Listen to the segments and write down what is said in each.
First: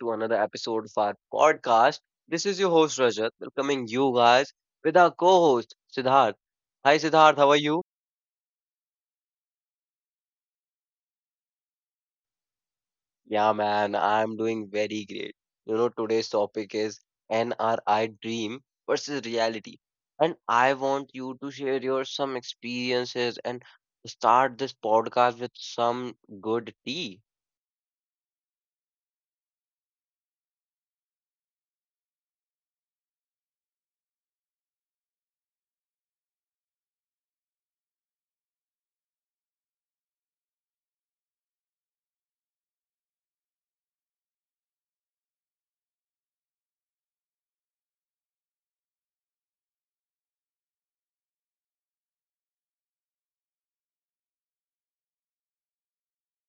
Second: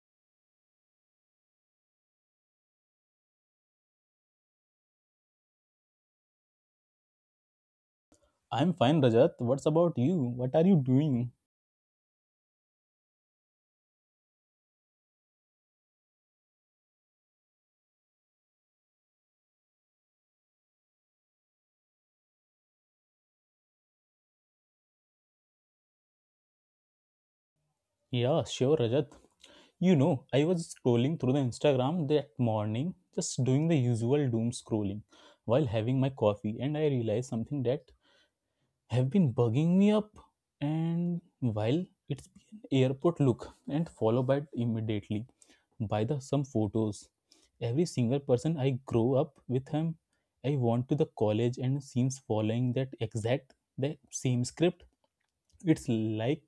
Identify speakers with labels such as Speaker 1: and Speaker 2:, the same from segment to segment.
Speaker 1: to another episode of our podcast. This is your host, Rajat, welcoming you guys with our co host, Siddharth. Hi, Siddharth. How are you?
Speaker 2: I'm fine, Rajat. What's about you? What are you doing?
Speaker 1: Yeah, man, I'm doing very great. You know, today's topic is NRI dream versus reality. And I want you to share your some experiences and start this podcast with some good tea.
Speaker 2: Yeah, sure, Rajat. You know, I was scrolling through the Instagram that morning, just doing the usual doom scrolling while having my coffee, and I realized something that have been bugging me up. And while it's been airport look and followed by immediately by the some photos. Every single person I grow up with him, I want to the college and seems following that exact the same script, it's like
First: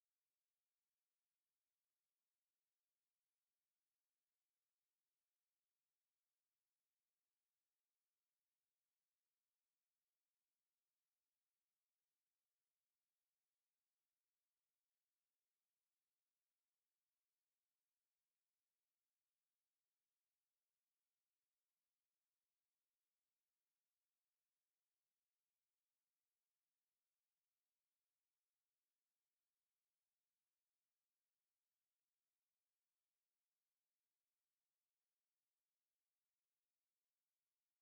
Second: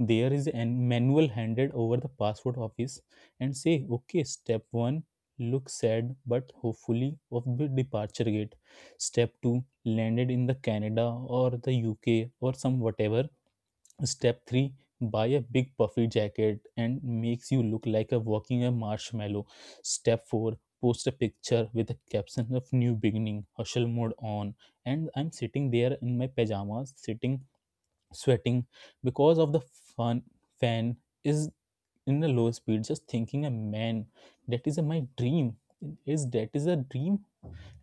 Speaker 2: there is a manual handed over the passport office and say okay, step 1, look sad but hopefully of the departure gate. Step 2, landed in the canada or the uk or some whatever. Step 3, buy a big puffy jacket and makes you look like a walking a marshmallow. Step 4, post a picture with a caption of new beginning hustle mode on. And I'm sitting there in my pajamas sitting sweating because of the fun fan is in a low speed, just thinking a man, that is a, my dream that is a dream.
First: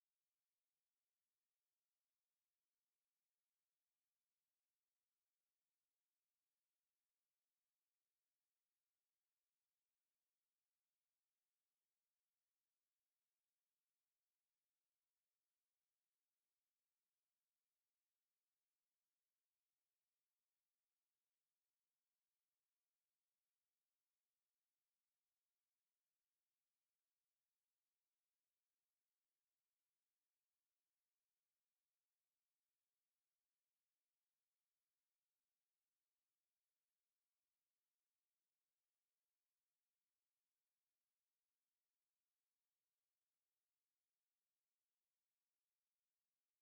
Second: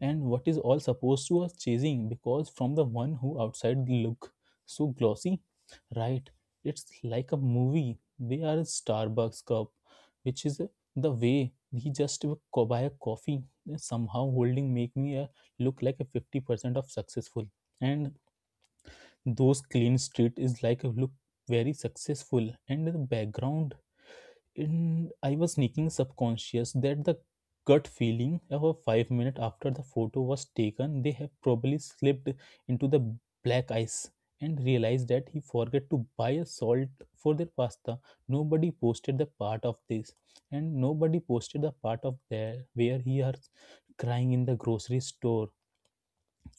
Speaker 2: And what is all supposed to us chasing, because from the one who outside look so glossy, right? It's like a movie. They are a starbucks cup which is the way he just buy a coffee somehow holding make me a, look like a 50% of successful. And those clean street is like look very successful and the background. And I was sneaking subconscious that the gut feeling of a 5 minutes after the photo was taken, they have probably slipped into the black ice and realized that he forgot to buy a salt for their pasta. Nobody posted the part of this, and nobody posted the part of there where he are crying in the grocery store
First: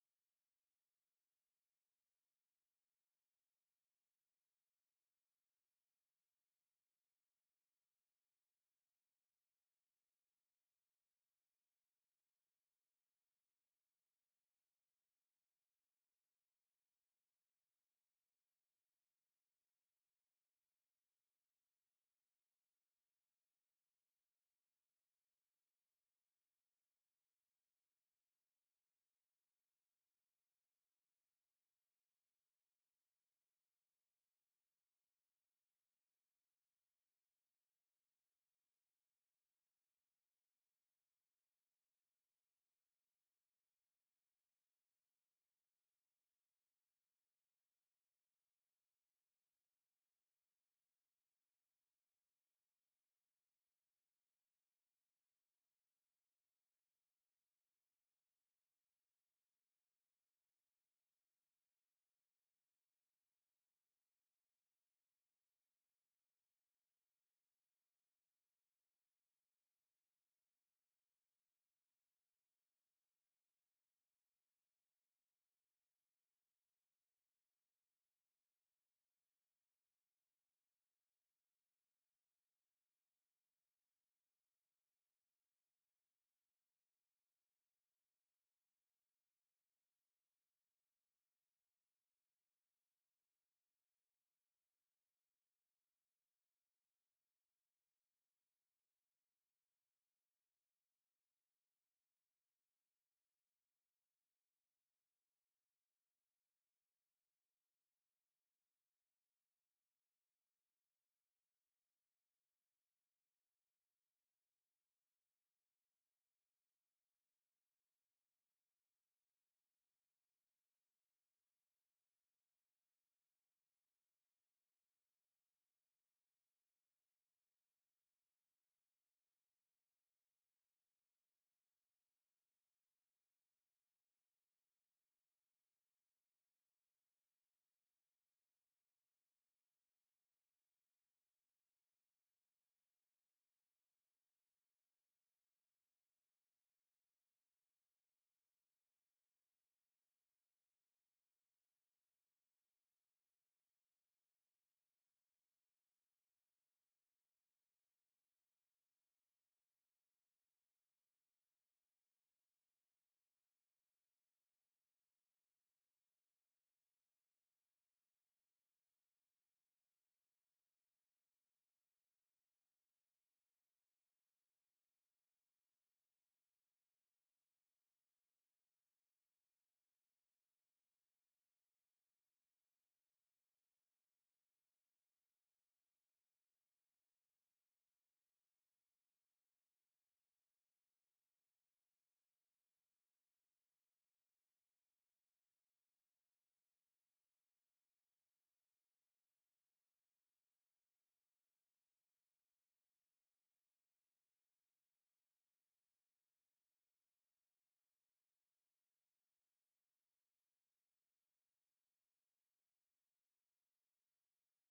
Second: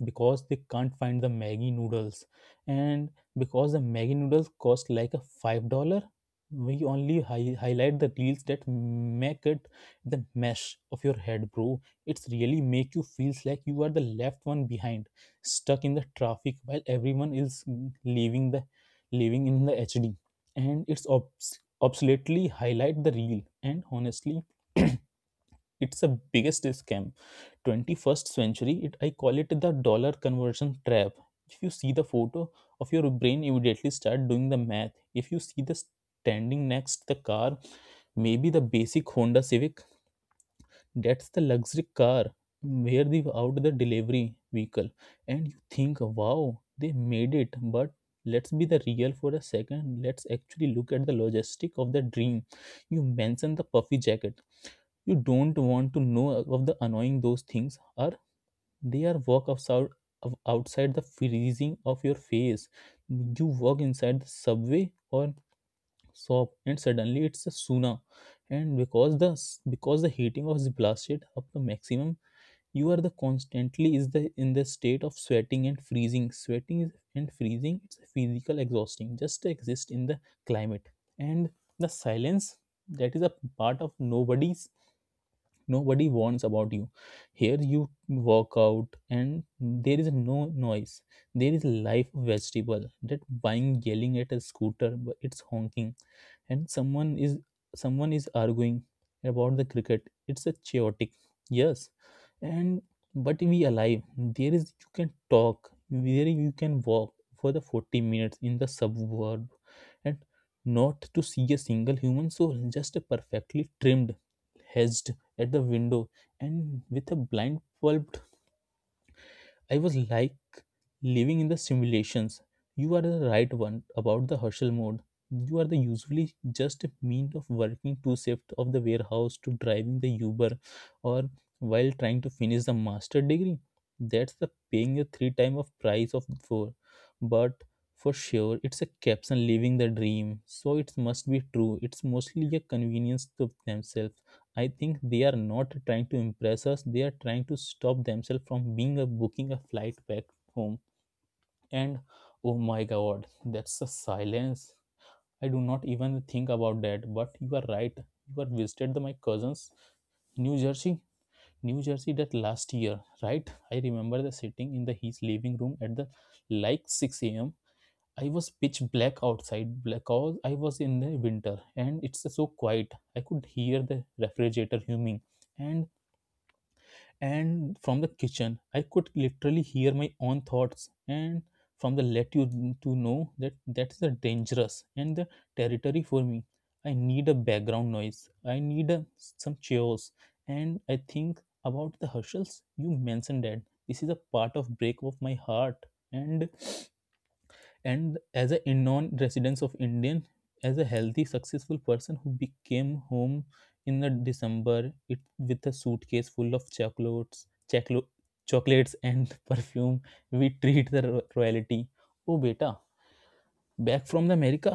Speaker 2: because they can't find the Maggie noodles. And because the Maggie noodles cost like a $5, we only highlight the reels that make it the mesh of your head, bro. It's really make you feels like you are the left one behind, stuck in the traffic while everyone is leaving the living in the HD. And it's obsoletely highlight the reel. And honestly, it's the biggest scam 21st century. It I call it the dollar conversion trap. If you see the photo of your brain immediately start doing the math. If you see the standing next the car, maybe the basic honda civic, that's the luxury car where they out the delivery vehicle, and you think wow they made it. But let's be the real for a second, let's actually look at the logistic of the dream. You mentioned the puffy jacket, you don't want to know of the annoying those things are. They are walk of sou- of outside the freezing of your face. You walk inside the subway or shop, and suddenly it's a sauna. And because because the heating was blasted up to maximum, you are the constantly is the in the state of sweating and freezing. And freezing. It's a physical exhausting just to exist in the climate. And the silence that is a part of nobody's nobody warns about you here. You walk out and there is no noise. There is life vegetable that buying yelling at a scooter but it's honking, and someone is arguing about the cricket. It's a chaotic, yes, and but we alive. There is you can talk there, you can walk for the 40 minutes in the suburb and not to see a single human soul, just a perfectly trimmed hedged at the window and with a blind pulped. I was like living in the simulations. You are the right one about the hustle mode. You are the usually just a mean of working two shifts of the warehouse to driving the Uber, or while trying to finish the master degree. That's the paying a three time of price of four. But for sure it's a caption living the dream, so it must be true. It's mostly a convenience to themselves. I think they are not trying to impress us, they are trying to stop themselves from being a booking a flight back home. And oh my god, that's a silence. I do not even think about that, but you are right. You are visited the, my cousins New Jersey, New Jersey that last year, right? I remember the sitting in the his living room at the like 6 a.m. I was pitch black outside because I was in the winter, and it's so quiet. I could hear the refrigerator humming, and and from the kitchen I could literally hear my own thoughts. And from the let you to know that that's the dangerous and the territory for me. I need a background noise, I need a, some chaos. And I think about the herschels you mentioned that, this is a part of break of my heart. and and as a non-residence of indian, as a healthy successful person who became home in the december it with a suitcase full of chocolates, choclo- chocolates and perfume, we treat the royalty, oh beta, back from the America.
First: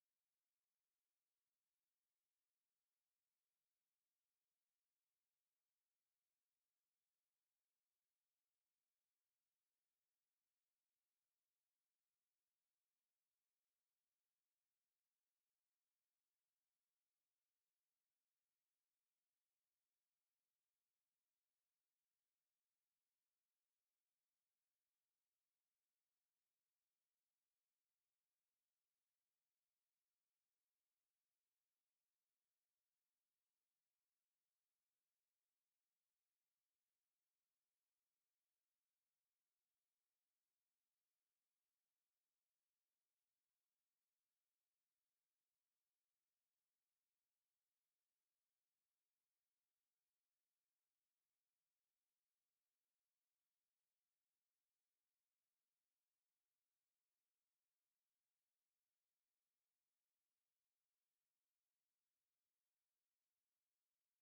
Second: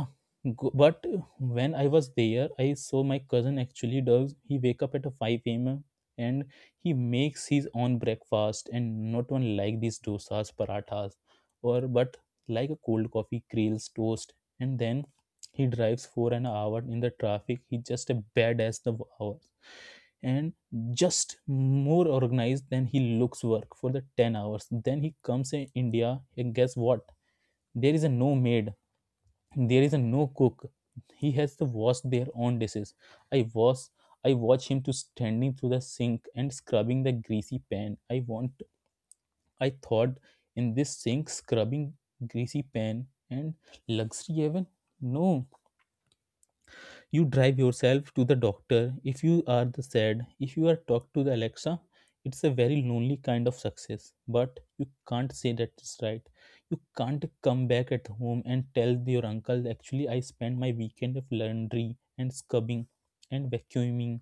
Speaker 2: But when I was there, I saw my cousin actually does. He wake up at 5 a.m. and he makes his own breakfast, and not one like these dosas, parathas, or but like a cold coffee, grills, toast. And then he drives for an hour in the traffic. He just a badass the hours, and just more organized than he looks work for the 10 hours. Then he comes in india and guess what, there is a no maid, there is a no cook. He has to wash their own dishes. i wash I watch him to standing through the sink and scrubbing the greasy pan. I thought in this sink scrubbing greasy pan and luxury heaven. No. You drive yourself to the doctor if you are the sad, if you are talked to the alexa. It's a very lonely kind of success, but you can't say that, it's right. You can't come back at home and tell your uncle actually I spent my weekend of laundry and scrubbing and vacuuming.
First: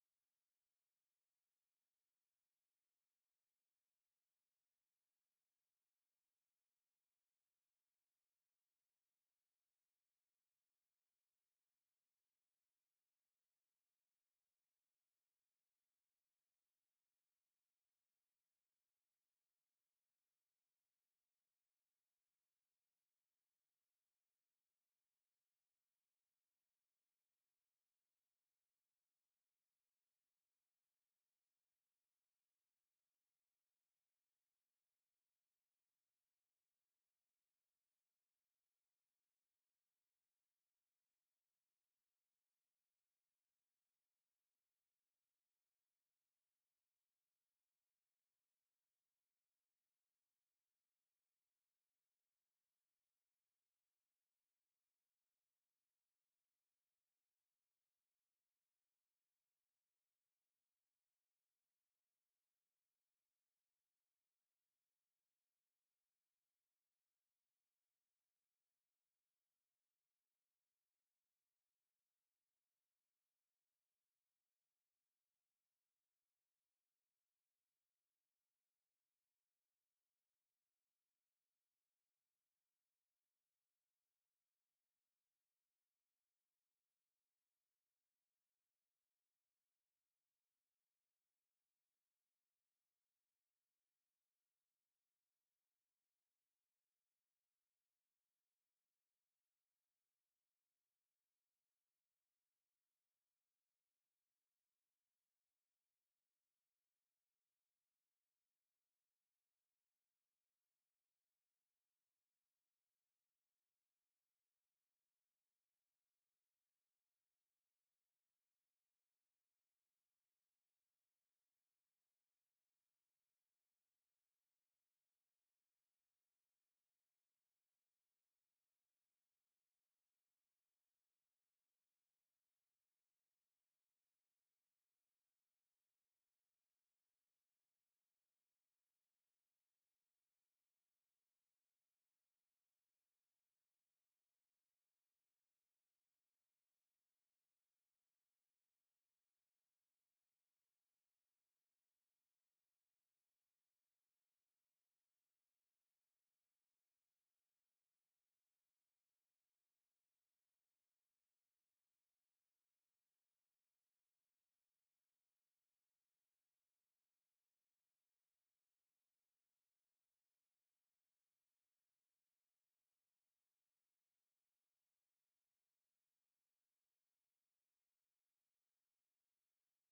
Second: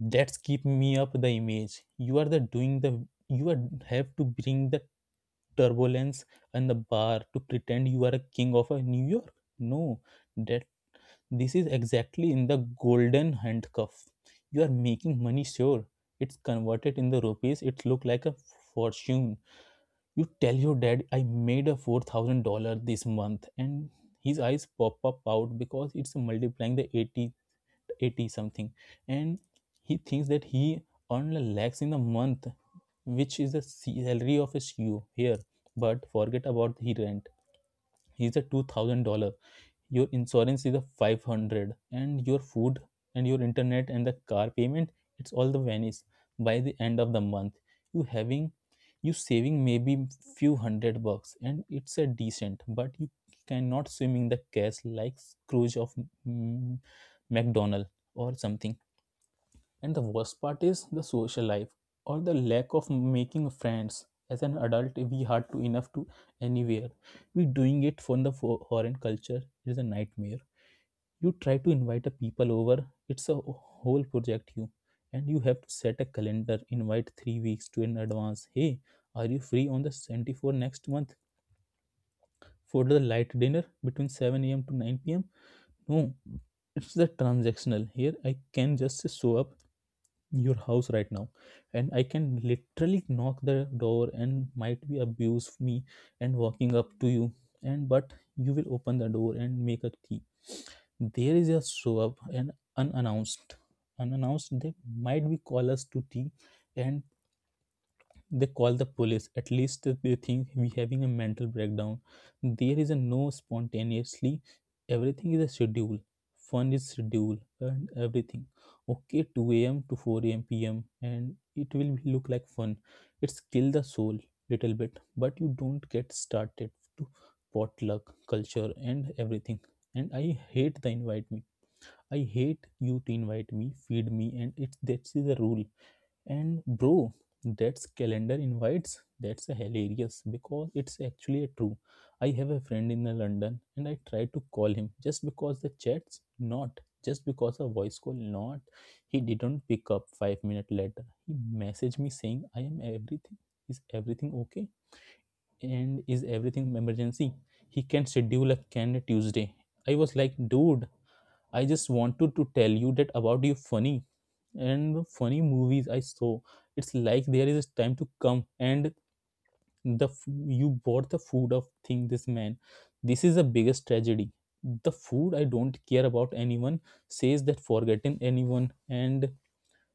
Speaker 2: That's keep me up the image you are the doing the, you are have to bring the turbulence and the bar to pretend you are a king of a new york. No, that. This is exactly in the golden handcuff. You are making money sure. It's converted in the rupees, it look like a fortune. You tell your dad I made a $4000 this month, and his eyes pop up out because it's multiplying the eighty something, and he thinks that he earned a lakhs in a month, which is the salary of a CEO here. But forget about the rent, he's a $2000, your insurance is a 500, and your food and your internet and the car payment, it's all the vanish by the end of the month. You having, you saving maybe few hundred bucks, and it's a decent, but you cannot swim in the cash like scrooge of mm, mcdonald or something. And the worst part is the social life, or the lack of making friends as an adult. We hard to enough to anywhere, we doing it for the foreign culture is a nightmare. You try to invite a people over, it's a whole project you, and you have to set a calendar invite 3 weeks to in advance. Hey, are you free on the 24 next month for the light dinner between 7 a.m to 9 p.m? No, it's the transactional here. I can just show up your house right now, and I can literally knock the door and might be abuse me and walking up to you, and but you will open the door and make a tea. There is a show up and unannounced unannounced they might be call us to tea, and they call the police at least they think we having a mental breakdown. There is a no spontaneously, everything is a schedule. Fun is schedule and everything, okay, 2 a.m to 4 a.m p.m and it will be look like fun. It's kill the soul little bit, but you don't get started to potluck culture and everything. And I hate the invite me. I hate you to invite me, feed me, and it's that's the rule. And bro, that's calendar invites. That's hilarious because it's actually true. I have a friend in London, and I tried to call him just because the chats, not just because a voice call, not. He didn't pick up 5 minutes later. He messaged me saying, "I am everything. Is everything okay? And is everything emergency? He can schedule a can Tuesday." I was like, dude, I just wanted to tell you that about you funny and funny movies I saw. It's like there is a time to come and you bought the food of thing this man. This is the biggest tragedy. The food I don't care about anyone says that forgotten anyone and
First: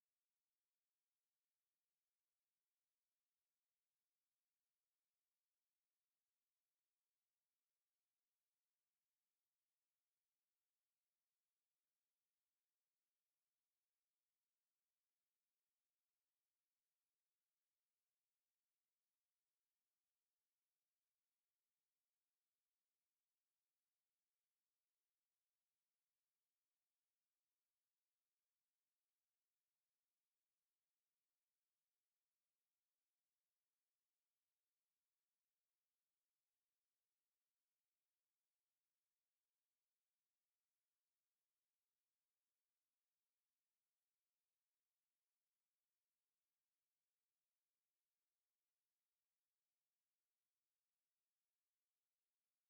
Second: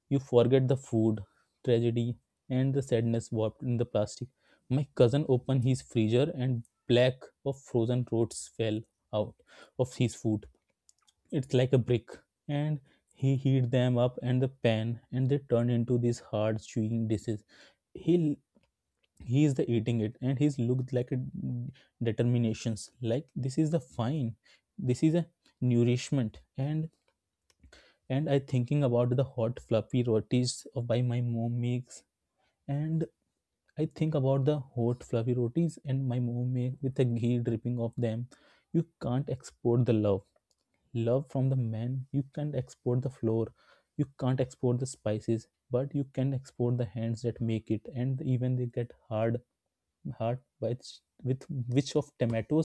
Speaker 2: you forget the food tragedy and the sadness warped in the plastic. My cousin opened his freezer and black of frozen roots fell out of his food, it's like a brick, and he heat them up and the pan and they turn into these hard chewing dishes. He he is the eating it and he's looked like a determinations like this is the fine, this is a nourishment. And I thinking about the hot fluffy rotis of by my mom makes. And I think about the hot fluffy rotis and my mom make with the ghee dripping off them. You can't export the love from the man. You can't export the floor, you can't export the spices, but you can export the hands that make it. And even they get hard with which of tomatoes.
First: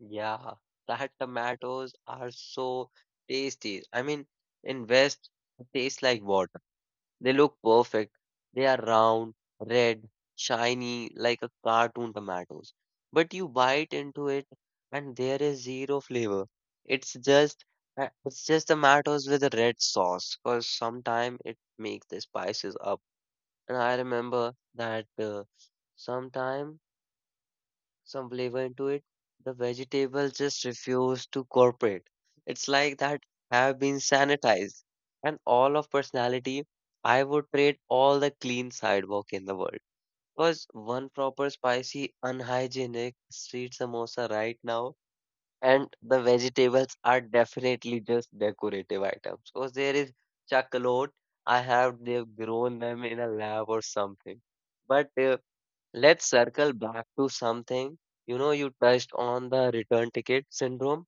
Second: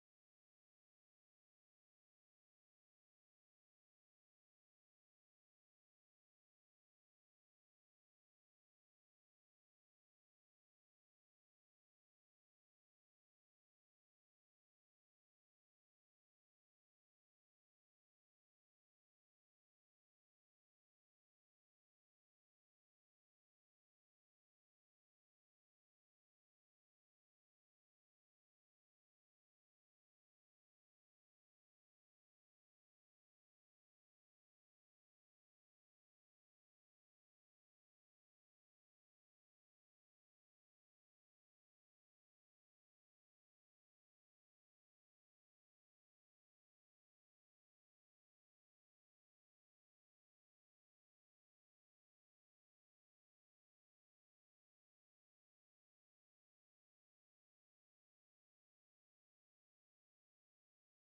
Speaker 1: Yeah, that tomatoes are so tasty. I mean, in West, it tastes like water. They look perfect. They are round, red, shiny, like a cartoon tomatoes. But you bite into it, and there is zero flavor. It's just it's just tomatoes with a red sauce, because sometime it makes the spices up. And I remember that sometime some flavor into it. The vegetables just refuse to cooperate. It's like that have been sanitized. And all of personality, I would trade all the clean sidewalk in the world. Because one proper spicy, unhygienic street samosa right now, and the vegetables are definitely just decorative items. Because there is chocolate, I have they've grown them in a lab or something. But let's circle back to something. You know, you touched on the return ticket syndrome.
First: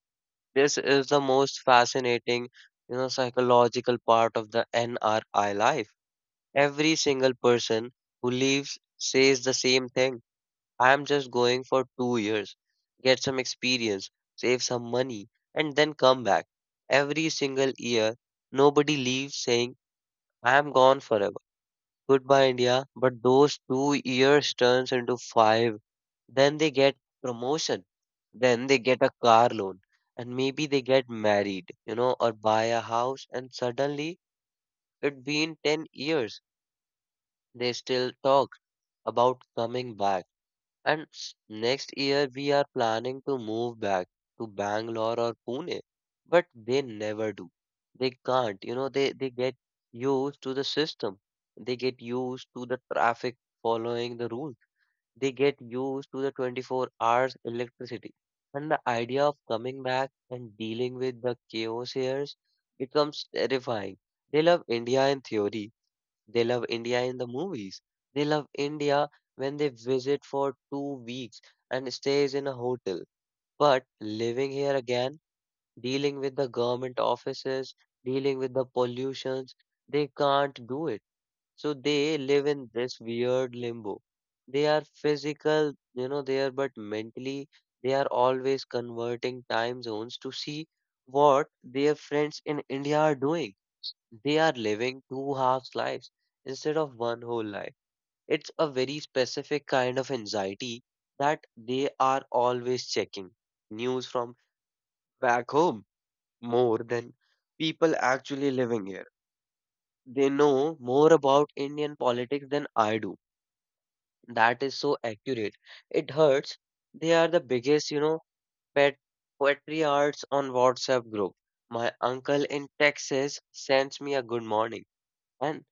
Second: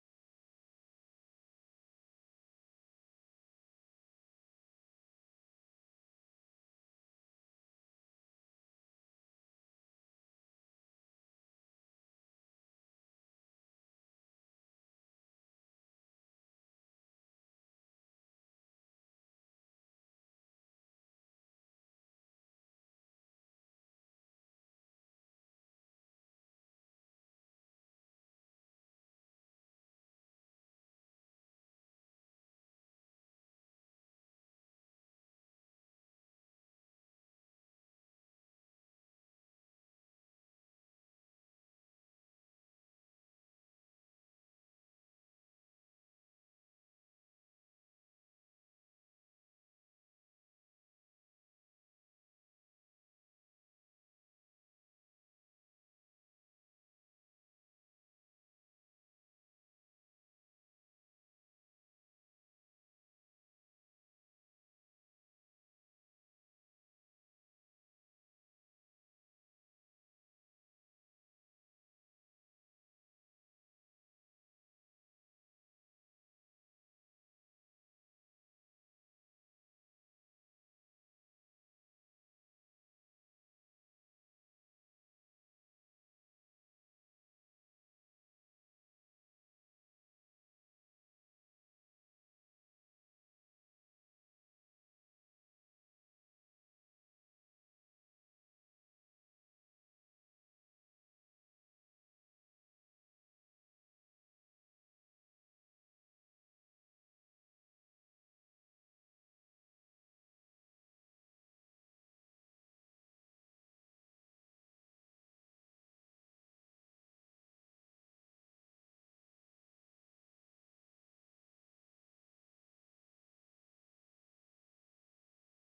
Speaker 1: This is the most fascinating, you know, psychological part of the NRI life. Every single person who leaves says the same thing. I'm just going for 2 years, get some experience, save some money, and then come back. Every single year, nobody leaves saying, I'm gone forever. Goodbye, India. But those 2 years turns into five, then they get promotion, then they get a car loan, and maybe they get married, you know, or buy a house, and suddenly it been 10 years. They still talk about coming back, and next year we are planning to move back to Bangalore or Pune, but they never do. They can't, you know, they get used to the system. They get used to the traffic, following the rules. They get used to the 24 hours electricity. And the idea of coming back and dealing with the chaos here becomes terrifying. They love India in theory. They love India in the movies. They love India when they visit for 2 weeks and stays in a hotel. But living here again, dealing with the government offices, dealing with the pollutions, they can't do it. So they live in this weird limbo. They are physical, you know, they are, but mentally they are always converting time zones to see what their friends in India are doing. They are living two halves lives instead of one whole life. It's a very specific kind of anxiety that they are always checking news from back home more than people actually living here. They know more about Indian politics than I do. That is so accurate. It hurts. They are the biggest, you know, pet patriarchs on WhatsApp group. My uncle in Texas sends me a good morning. And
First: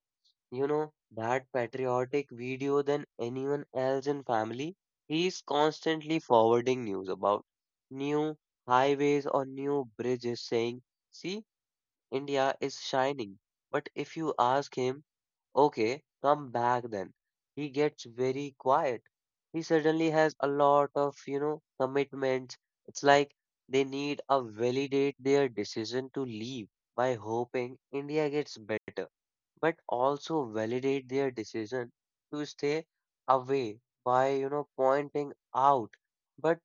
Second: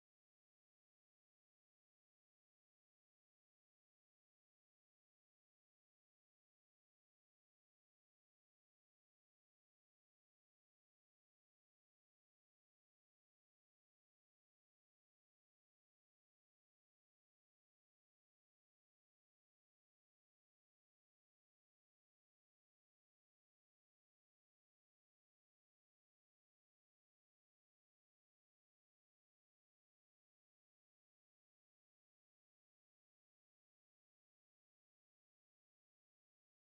Speaker 1: you know, that patriotic video than anyone else in family. He's constantly forwarding news about new highways or new bridges saying, see, India is shining. But if you ask him, okay, come back then, he gets very quiet. He suddenly has a lot of, you know, commitments. It's like they need a validate their decision to leave by hoping India gets better, but also validate their decision to stay away by, you know, pointing out. But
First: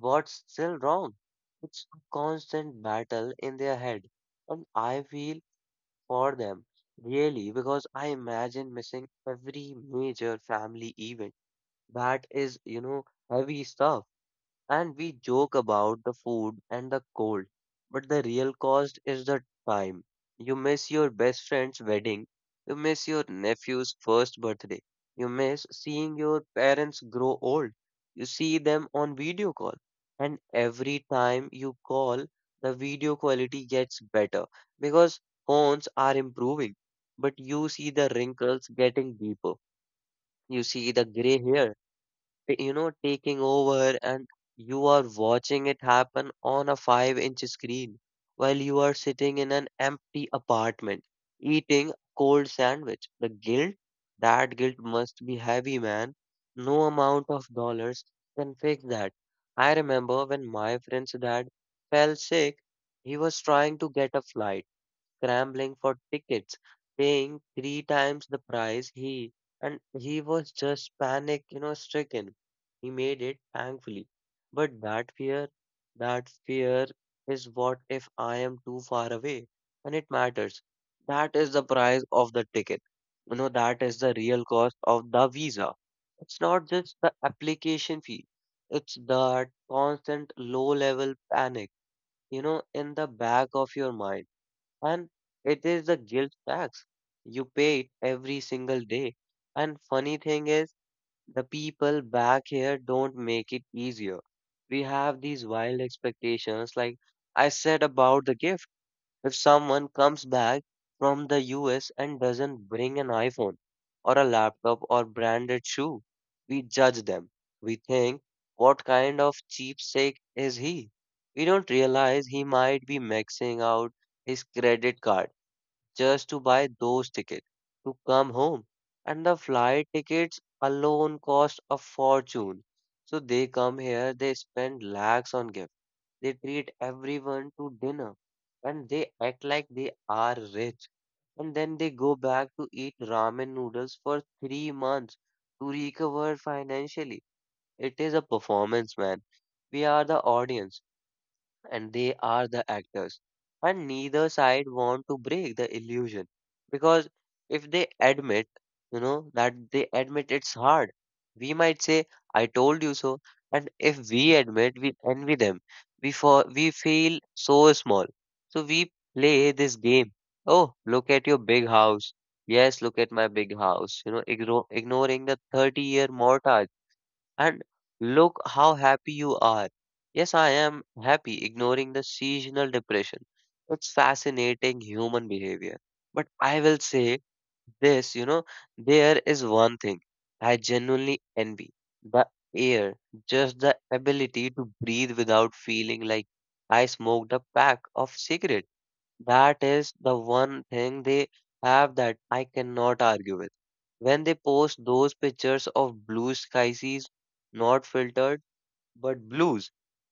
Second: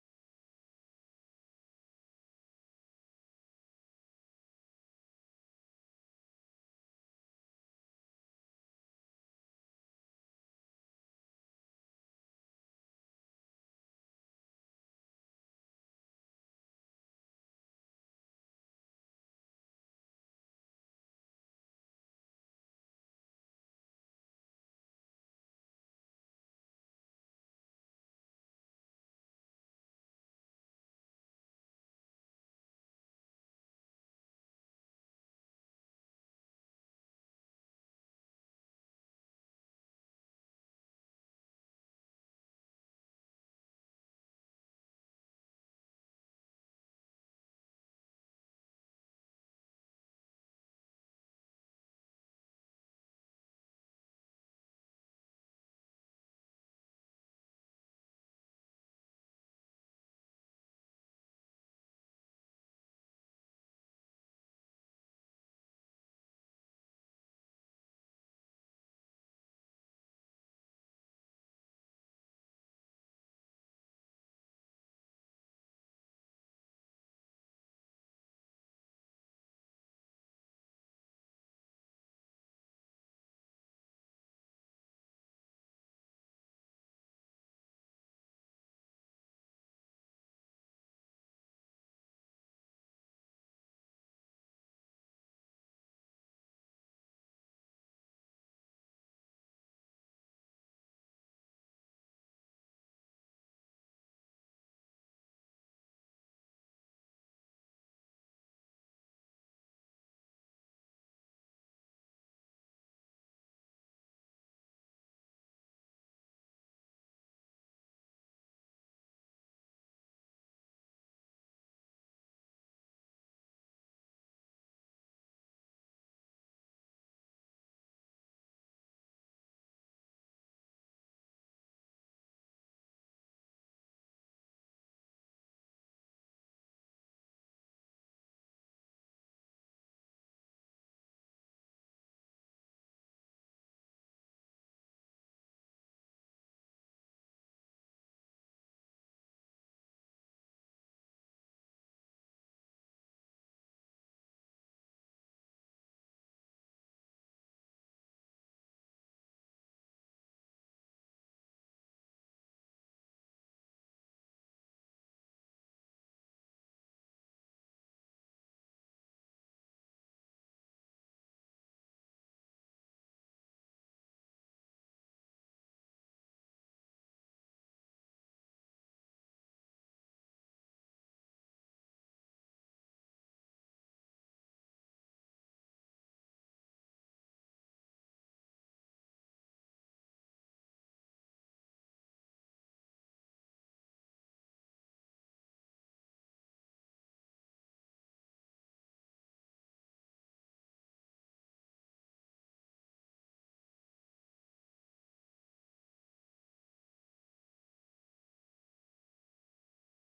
Speaker 1: what's still wrong? It's a constant battle in their head. And I feel for them, really, because I imagine missing every major family event. That is, you know, heavy stuff. And we joke about the food and the cold, but the real cost is the time. You miss your best friend's wedding, you miss your nephew's first birthday, you miss seeing your parents grow old. You see them on video call, and every time you call, the video quality gets better because phones are improving. But you see the wrinkles getting deeper, you see the gray hair, you know, taking over, and you are watching it happen on a 5-inch screen while you are sitting in an empty apartment eating a cold sandwich. The guilt, that guilt must be heavy, man. No amount of dollars can fix that. I remember when my friend's dad fell sick. He was trying to get a flight, scrambling for tickets, paying three times the price, he and he was just panic, you know, stricken. He made it, thankfully. But that fear is what if I am too far away? And it matters. That is the price of the ticket. You know, that is the real cost of the visa. It's not just the application fee. It's that constant low level panic, you know, in the back of your mind, and it is the guilt tax. You pay it every single day. And funny thing is, the people back here don't make it easier. We have these wild expectations, like I said about the gift. If someone comes back from the US and doesn't bring an iPhone or a laptop or branded shoe, we judge them. We think, what kind of cheapsake is he? We don't realize he might be maxing out his credit card just to buy those tickets to come home. And the flight tickets alone cost a fortune. So they come here, they spend lakhs on gifts. They treat everyone to dinner and they act like they are rich. And then they go back to eat ramen noodles for 3 months to recover financially. It is a performance, man. We are the audience and they are the actors. And neither side want to break the illusion because if they admit, you know, that they admit it's hard, we might say, I told you so. And if we admit, we envy them. We feel so small. So we play this game. Oh, look at your big house. Yes, look at my big house. You know, ignoring the 30-year mortgage, and look how happy you are. Yes, I am happy, ignoring the seasonal depression. It's fascinating human behavior. But I will say this, you know, there is one thing I genuinely envy, the air, just the ability to breathe without feeling like I smoked a pack of cigarettes. That is the one thing they have that I cannot argue with. When they post those pictures of blue skies, not filtered, but blues,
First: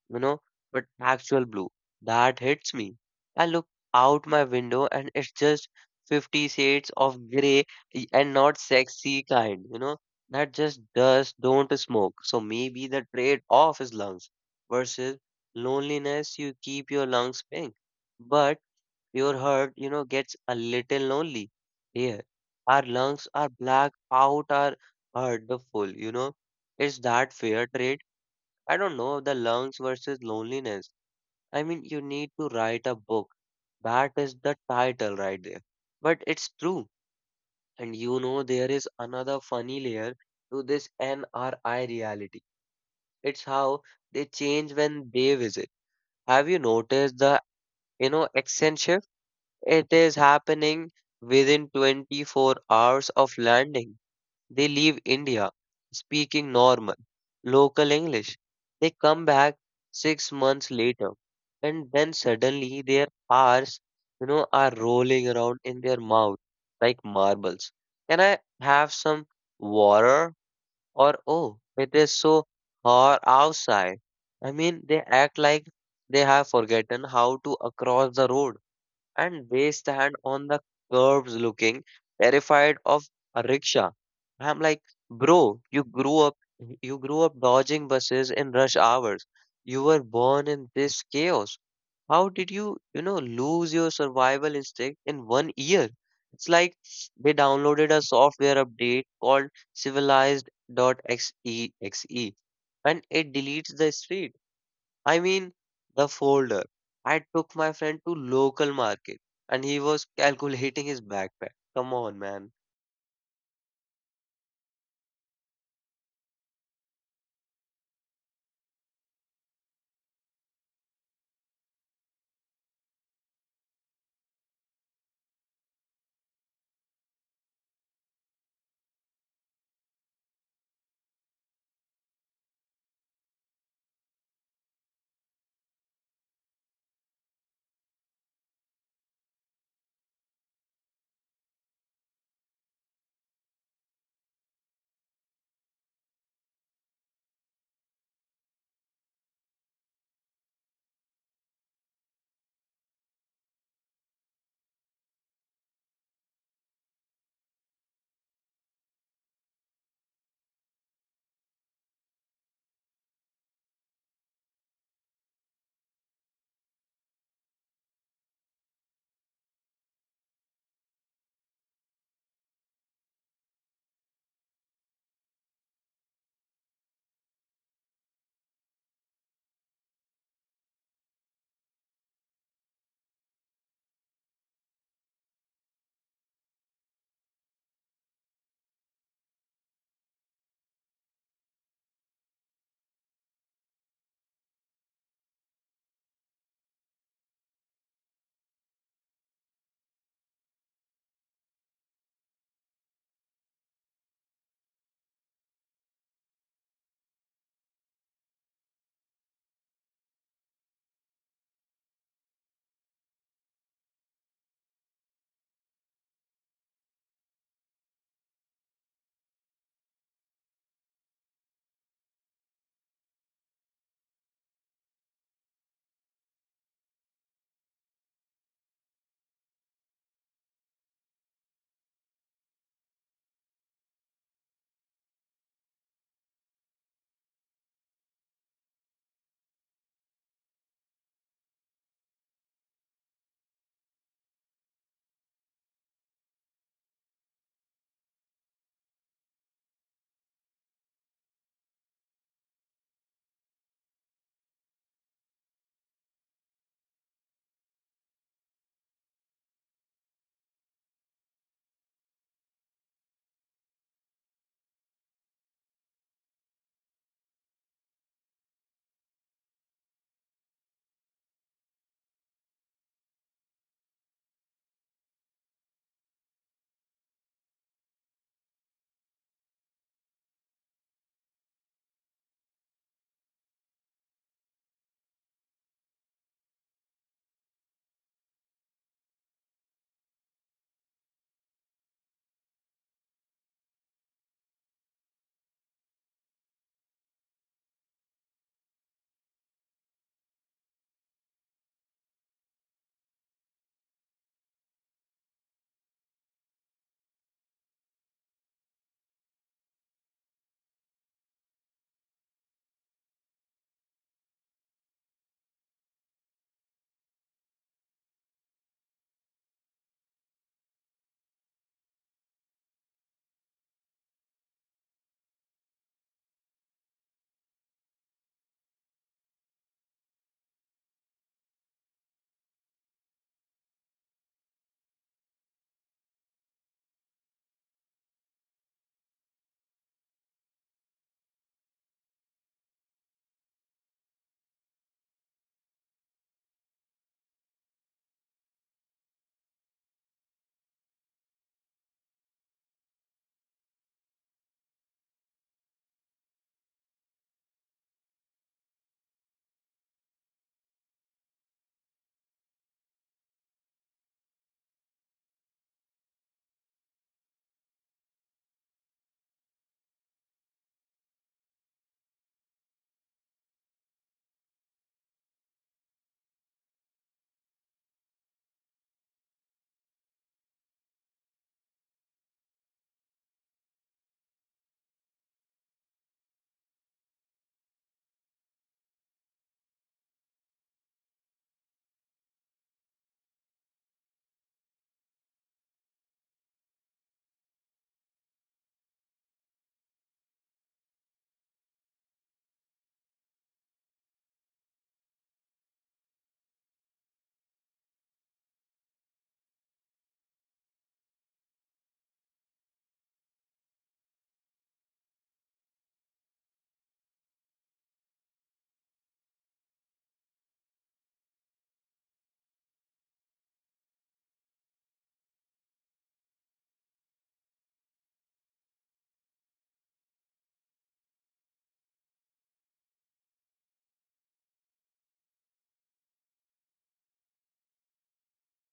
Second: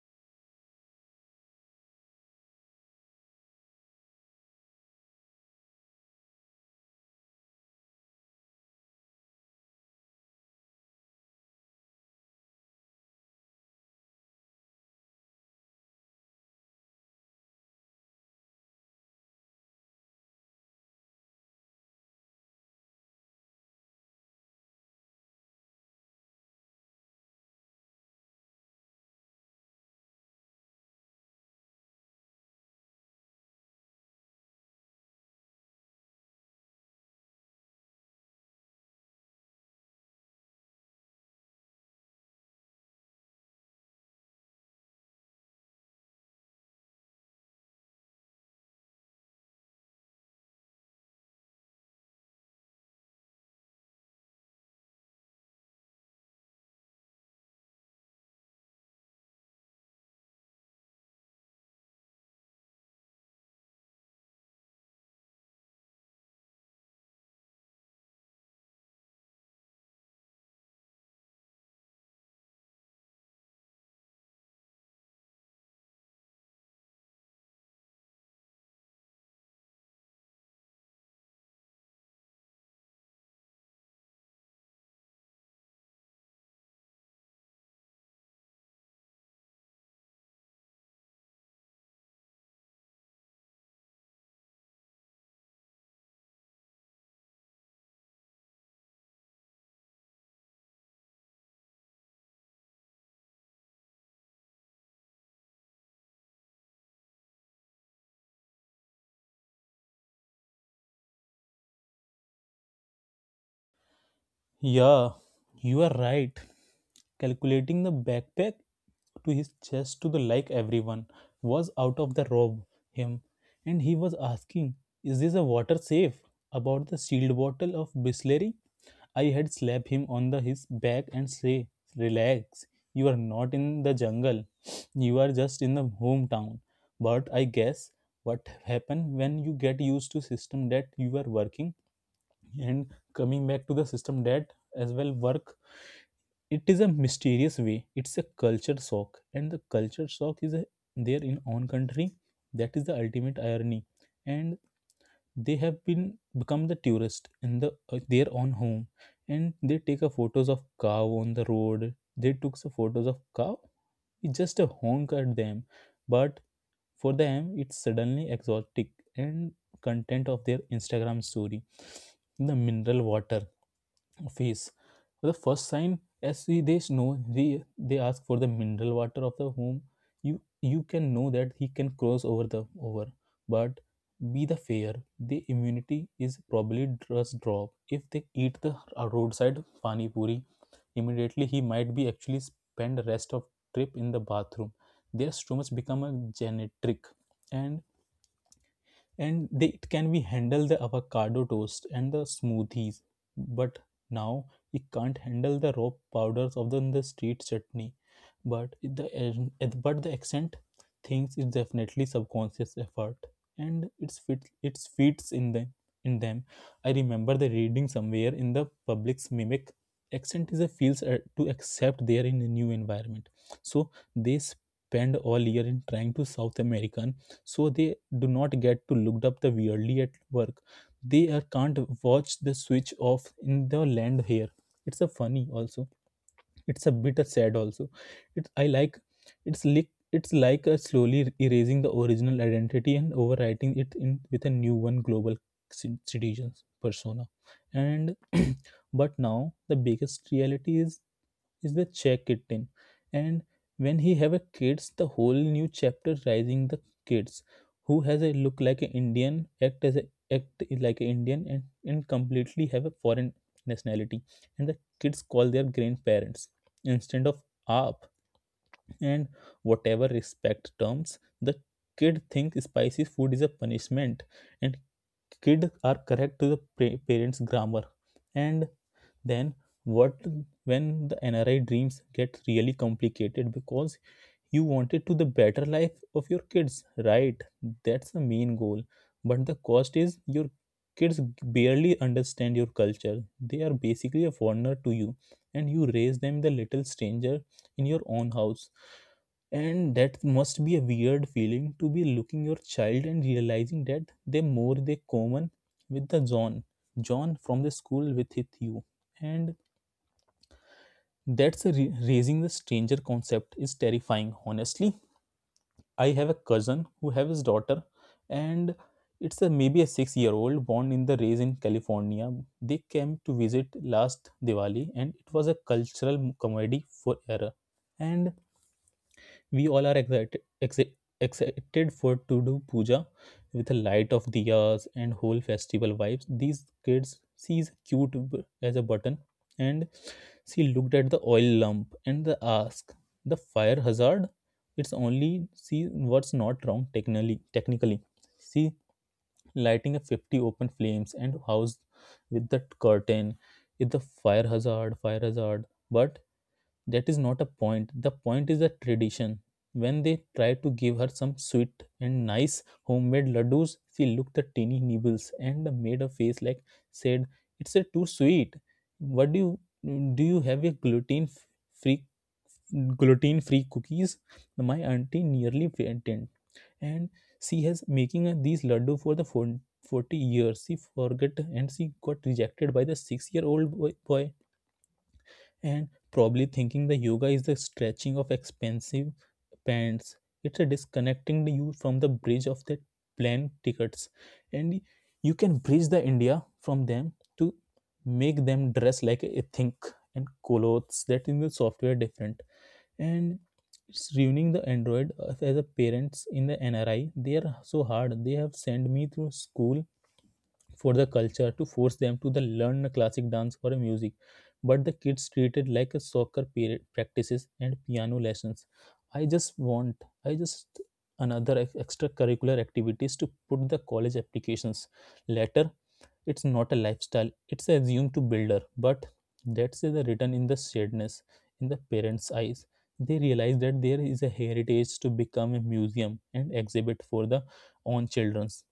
Speaker 1: you know, but actual blue, that hits me. I look out my window and it's just 50 shades of gray, and not sexy kind, you know, that just does don't smoke. So maybe the trade-off is lungs versus loneliness, you keep your lungs pink. But your heart, you know, gets a little lonely here. Our lungs are black out, our heart the full, you know. It's that fair trade. I don't know, the lungs versus loneliness. I mean, you need to write a book. That is the title right there. But it's true. And you know, there is another funny layer to this NRI reality. It's how they change when they visit. Have you noticed the, you know, accent shift? It is happening within 24 hours of landing. They leave India speaking normal, local English. They come back 6 months later, and then suddenly their R's, you know, are rolling around in their mouth like marbles. Can I have some water? Or, oh, it is so hot outside. I mean, they act like they have forgotten how to across the road, and they stand on the curbs looking terrified of a rickshaw. I'm like, bro, you grew up dodging buses in rush hours. You were born in this chaos. How did you, you know, lose your survival instinct in one year? It's like they downloaded a software update called civilized.xe and it deletes the street. I mean, the folder. I took my friend to local market and he was calculating his backpack. Come on, man.
Speaker 2: Yeah, you are right. Calculating the backpack to his chest to the like everyone was out of the robe him, and he was asking, "Is this a water safe?" About the sealed bottle of Bisleri I had slapped him on the his back and say, "Relax. You are not in the jungle. You are just in the hometown." But I guess what happen when you get used to system that you are working and coming back to the system that as well work. It is a mysterious way. It's a culture shock, and the culture shock is a, there in own country. That is the ultimate irony and they have been become the tourist in the their own home. And they take a photos of cow on the road, they took some photos of cow, it's just a honk at them, but for them it's suddenly exotic and content of their Instagram story. The mineral water face for the first sign as we they know, they ask for the mineral water of the whom. You can know that he can cross over the over, but be the fair, the immunity is probably just drop if they eat the roadside pani puri immediately. He might be actually spend the rest of trip in the bathroom. Their stomachs become a genetic, and and they it can be handle the avocado toast and the smoothies, but now it can't handle the raw powders of the street chutney. but the an- but the accent thinks is definitely subconscious effort, and it's fits in them. I remember the reading somewhere in the public's mimic accent is a feels to accept they are in a new environment. So they spend all year in trying to south american, so they do not get to looked up the weirdly at work. They are can't watch the switch off in the land here. It's a funny also, it's a bit sad also. It's i like it's like it's like uh, slowly erasing the original identity and overwriting it in with a new one global citizens persona. And but now the biggest reality is the check it in. And when he have a kids, the whole new chapter rising the kids who has a look like an indian, act as a act like an indian, and completely have a foreign nationality. And the kids call their grandparents instead of up and whatever respect terms, the kid think spicy food is a punishment. And kid are correct to the parents grammar. And then what, when the NRI dreams get really complicated, because you wanted to the better life of your kids, right? That's the main goal. But the cost is your kids barely understand your culture, they are basically a foreigner to you. And you raise them the little stranger in your own house. And that must be a weird feeling to be looking your child and realizing that they more they common with the john from the school with it you. And that's a raising the stranger concept is terrifying, honestly. I have a cousin who have his daughter, and it's a maybe a 6-year old born in the raised in California. They came to visit last Diwali, and it was a cultural comedy for error. And we all are excited for to do puja with the light of diyas and whole festival vibes. These kids sees cute as a button, and she looked at the oil lump and the ask the fire hazard. It's only see what's not wrong technically. Technically, see lighting a 50 open flames and house with that curtain. It's the fire hazard, but that is not a point. The point is a tradition. When they tried to give her some sweet and nice homemade laddus, she looked at teeny nibbles and made a face like said, "It's a too sweet. What do? You have a free gluten free cookies?" My auntie nearly fainted, and she has making these laddu for the 40 years. She forgot and she got rejected by the 6-year old boy and probably thinking the yoga is the stretching of expensive pants. It's a disconnecting you from the bridge of the plane tickets, and you can bridge the India from them to make them dress like a think and clothes that in the software different. And it's ruining the android as a parents in the NRI, they are so hard, they have sent me through school for the culture to force them to the learn a classic dance or a music. But the kids treated like a soccer period practices and piano lessons. I just another extracurricular activities to put the college applications later. It's not a lifestyle, it's assumed to builder. But that's the written in the sadness in the parents eyes, they realize that there is a heritage to become a museum and exhibit for the own childrens.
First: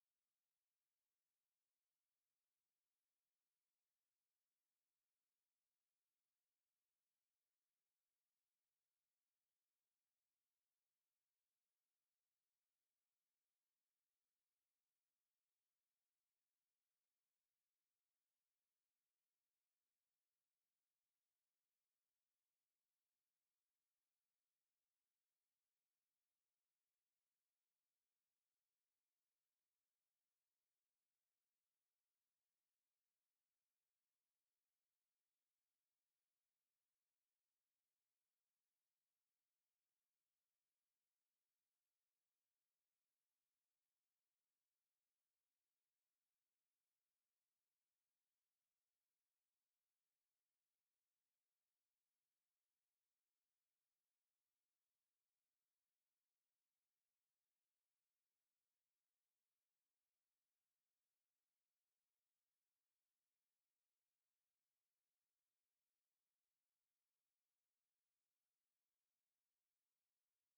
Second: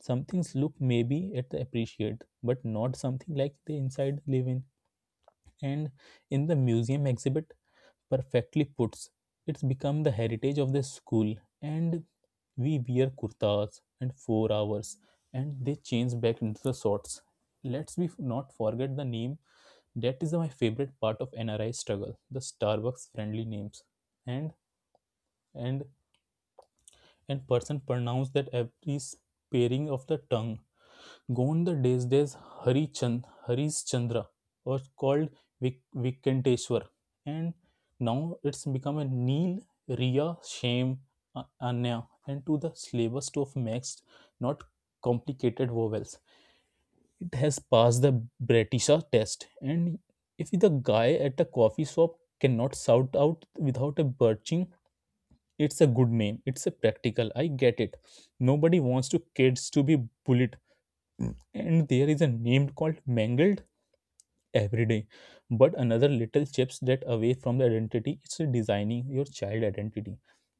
Speaker 2: Some things look maybe at the appreciate but not something like they inside live in. And in the museum exhibit perfectly puts, it's become the heritage of the school. And we wear kurtas and 4 hours and they change back into the shorts. Let's we not forget the name. That is my favorite part of NRI struggle, the Starbucks friendly names. And and and person pronounce that every sparing of the tongue. Gond the days Hari Chand, Harish Chandra was called Vikanteshwar, and now it's become a Neil, Riya, Shame, Anya, and to the slavest of mixed, not complicated vowels. It has passed the Britisha test, and if the guy at a coffee shop cannot shout out without a birching, it's a good name. It's a practical. I get it. Nobody wants to kids to be bullied and there is a name called mangled every day, but another little chips that away from the identity, it's designing your child identity.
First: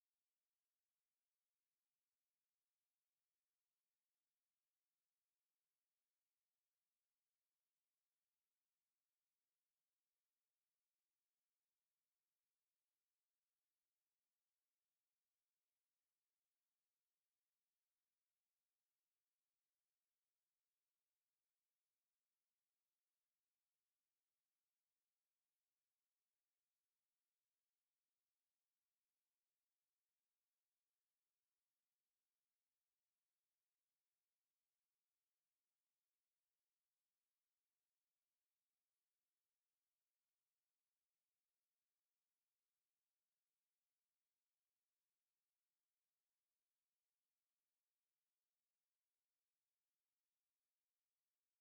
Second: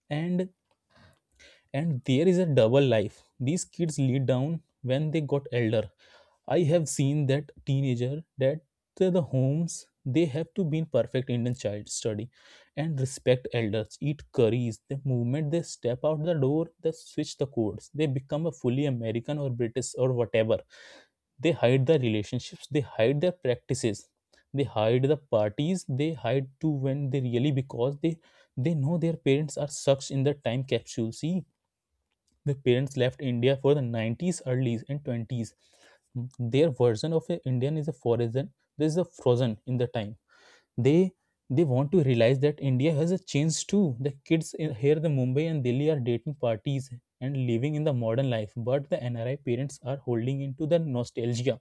Speaker 2: and and there is a double life these kids lead down when they got elder. I have seen that teenager that the homes they have to be in perfect indian child study and respect elders eat curries, the moment they step out the door they switch the codes, they become a fully american or british or whatever. They hide the relationships, they hide their practices, they hide the parties, they hide to when they really, because they know their parents are sucked in the time capsule. See, the parents left India for the 90s early and 20s, their version of a indian is a foreign, this is a frozen in the time. They they want to realize that India has a change too, the kids in, here the Mumbai and Delhi are dating parties and living in the modern life, but the NRI parents are holding into the nostalgia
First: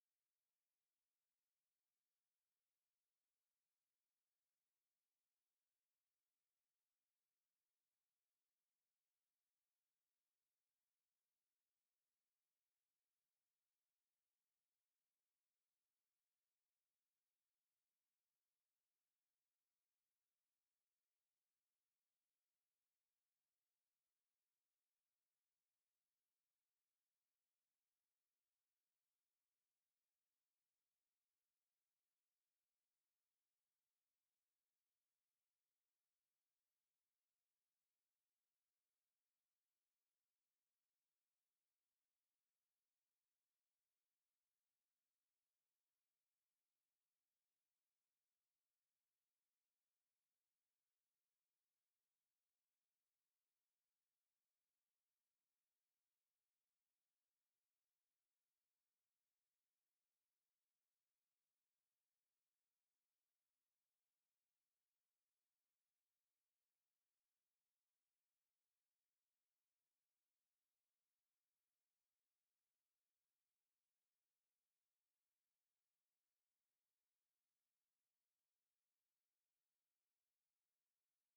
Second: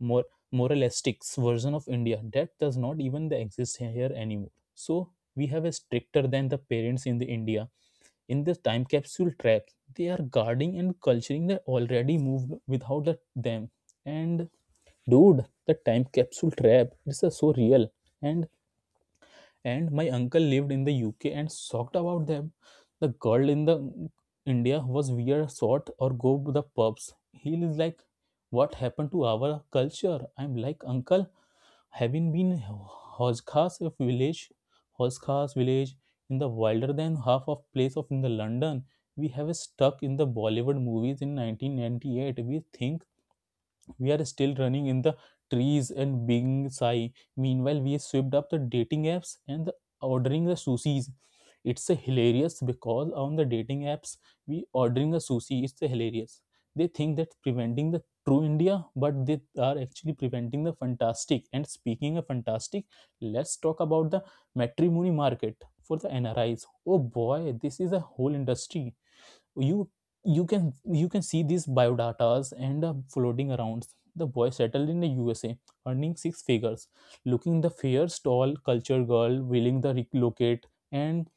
Speaker 2: more moralistics version of India that does not even exist here anymore. So we have a stricter than the parents in the India in the time capsule trap. They are guarding and culturing that already moved without them. And dude, the time capsule trap is so real. And and my uncle lived in the UK and shocked about them. The girl in the India was wear short or go to the pubs. He is like, what happened to our culture? I'm like, uncle, having been Hoskas village, Hoskas village in the wilder than half of place of in the London, we have stuck in the Bollywood movies in 1998. We think we are still running in the trees and being sigh. Meanwhile, we swept up the dating apps and the ordering the sushis. It's a hilarious because on the dating apps, we ordering a sushi. It's a hilarious. They think that preventing the true India, but they are actually preventing the fantastic. And speaking of fantastic, let's talk about the matrimony market for the NRIs. Oh boy, this is a whole industry you you can see these biodatas and floating around the boy settled in the USA earning six figures looking the fair tall cultured girl willing to relocate and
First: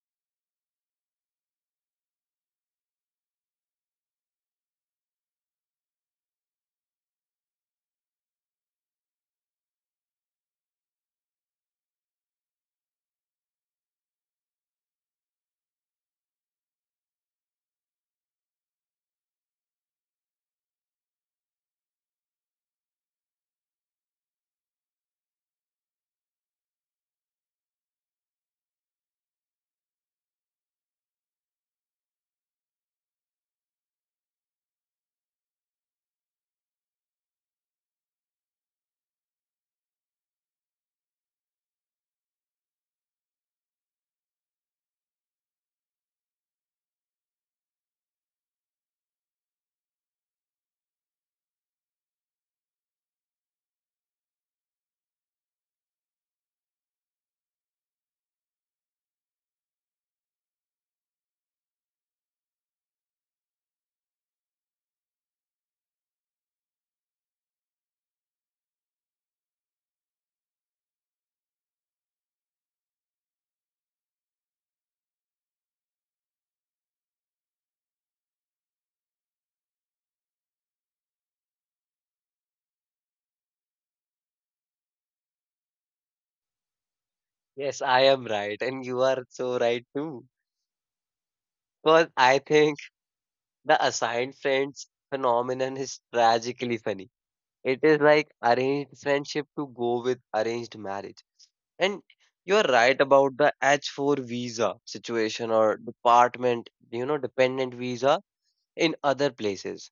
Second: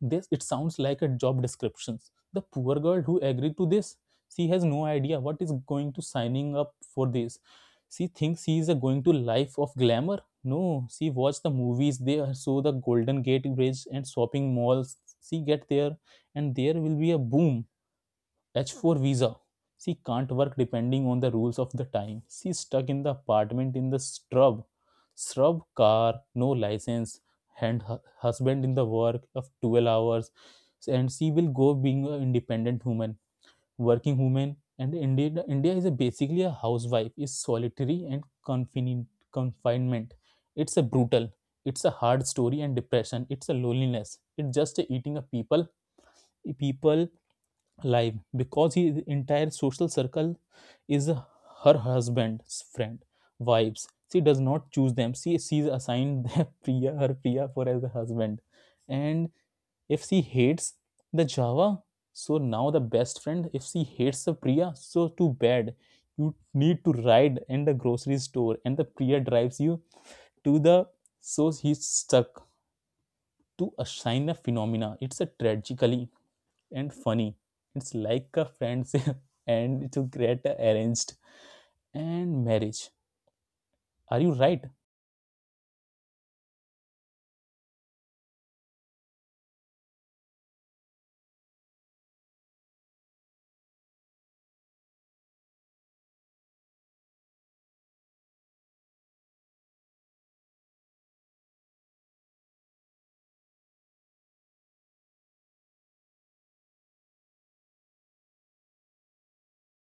Speaker 2: this it sounds like a job description. The poor girl who agreed to this, she has no idea what is going to signing up for this. She thinks she is going to life of glamour. No, she watched the movies, saw the Golden Gate Bridge and shopping malls. She get there and there will be a boom H-4 visa. She can't work depending on the rules of the time. She's stuck in the apartment in the shrub. Shrub car, no license, and her husband in the work of 12 hours. And she will go being an independent woman, working woman. And India is a basically a housewife, is solitary and confinement. It's a brutal. It's a hard story and depression. It's a loneliness. It's just a eating of people people live because his entire social circle is her husband's friend wives. She does not choose them, she's assigned their priya, her priya for as a husband. And if she hates the java, so now the best friend, if she hates the priya, so too bad. You need to ride in the grocery store and the priya drives you to the, so he's stuck to assign a sign of phenomena. It's a tragically and funny. It's like a friendship and it's a great arranged and marriage. Are you right?
Speaker 1: Yes, I am right. And you are so right too. Because I think the assigned friends phenomenon is tragically funny. It is like arranged friendship to go with arranged marriage. And you're right about the H4 visa situation or department, you know, dependent visa in other places.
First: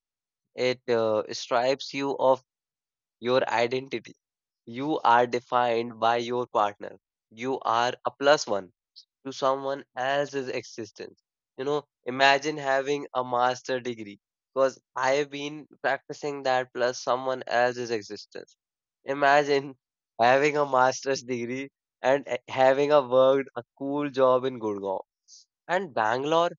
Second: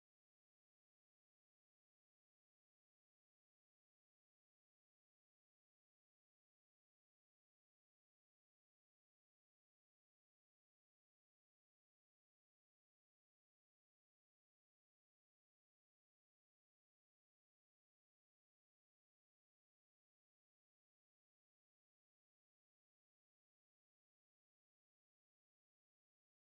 Speaker 1: It stripes you of your identity. You are defined by your partner. You are a plus one to someone else's existence. You know, imagine having a master degree because I have been practicing that plus someone else's existence. Imagine having a master's degree and having a worked a cool job in Gurgaon and Bangalore.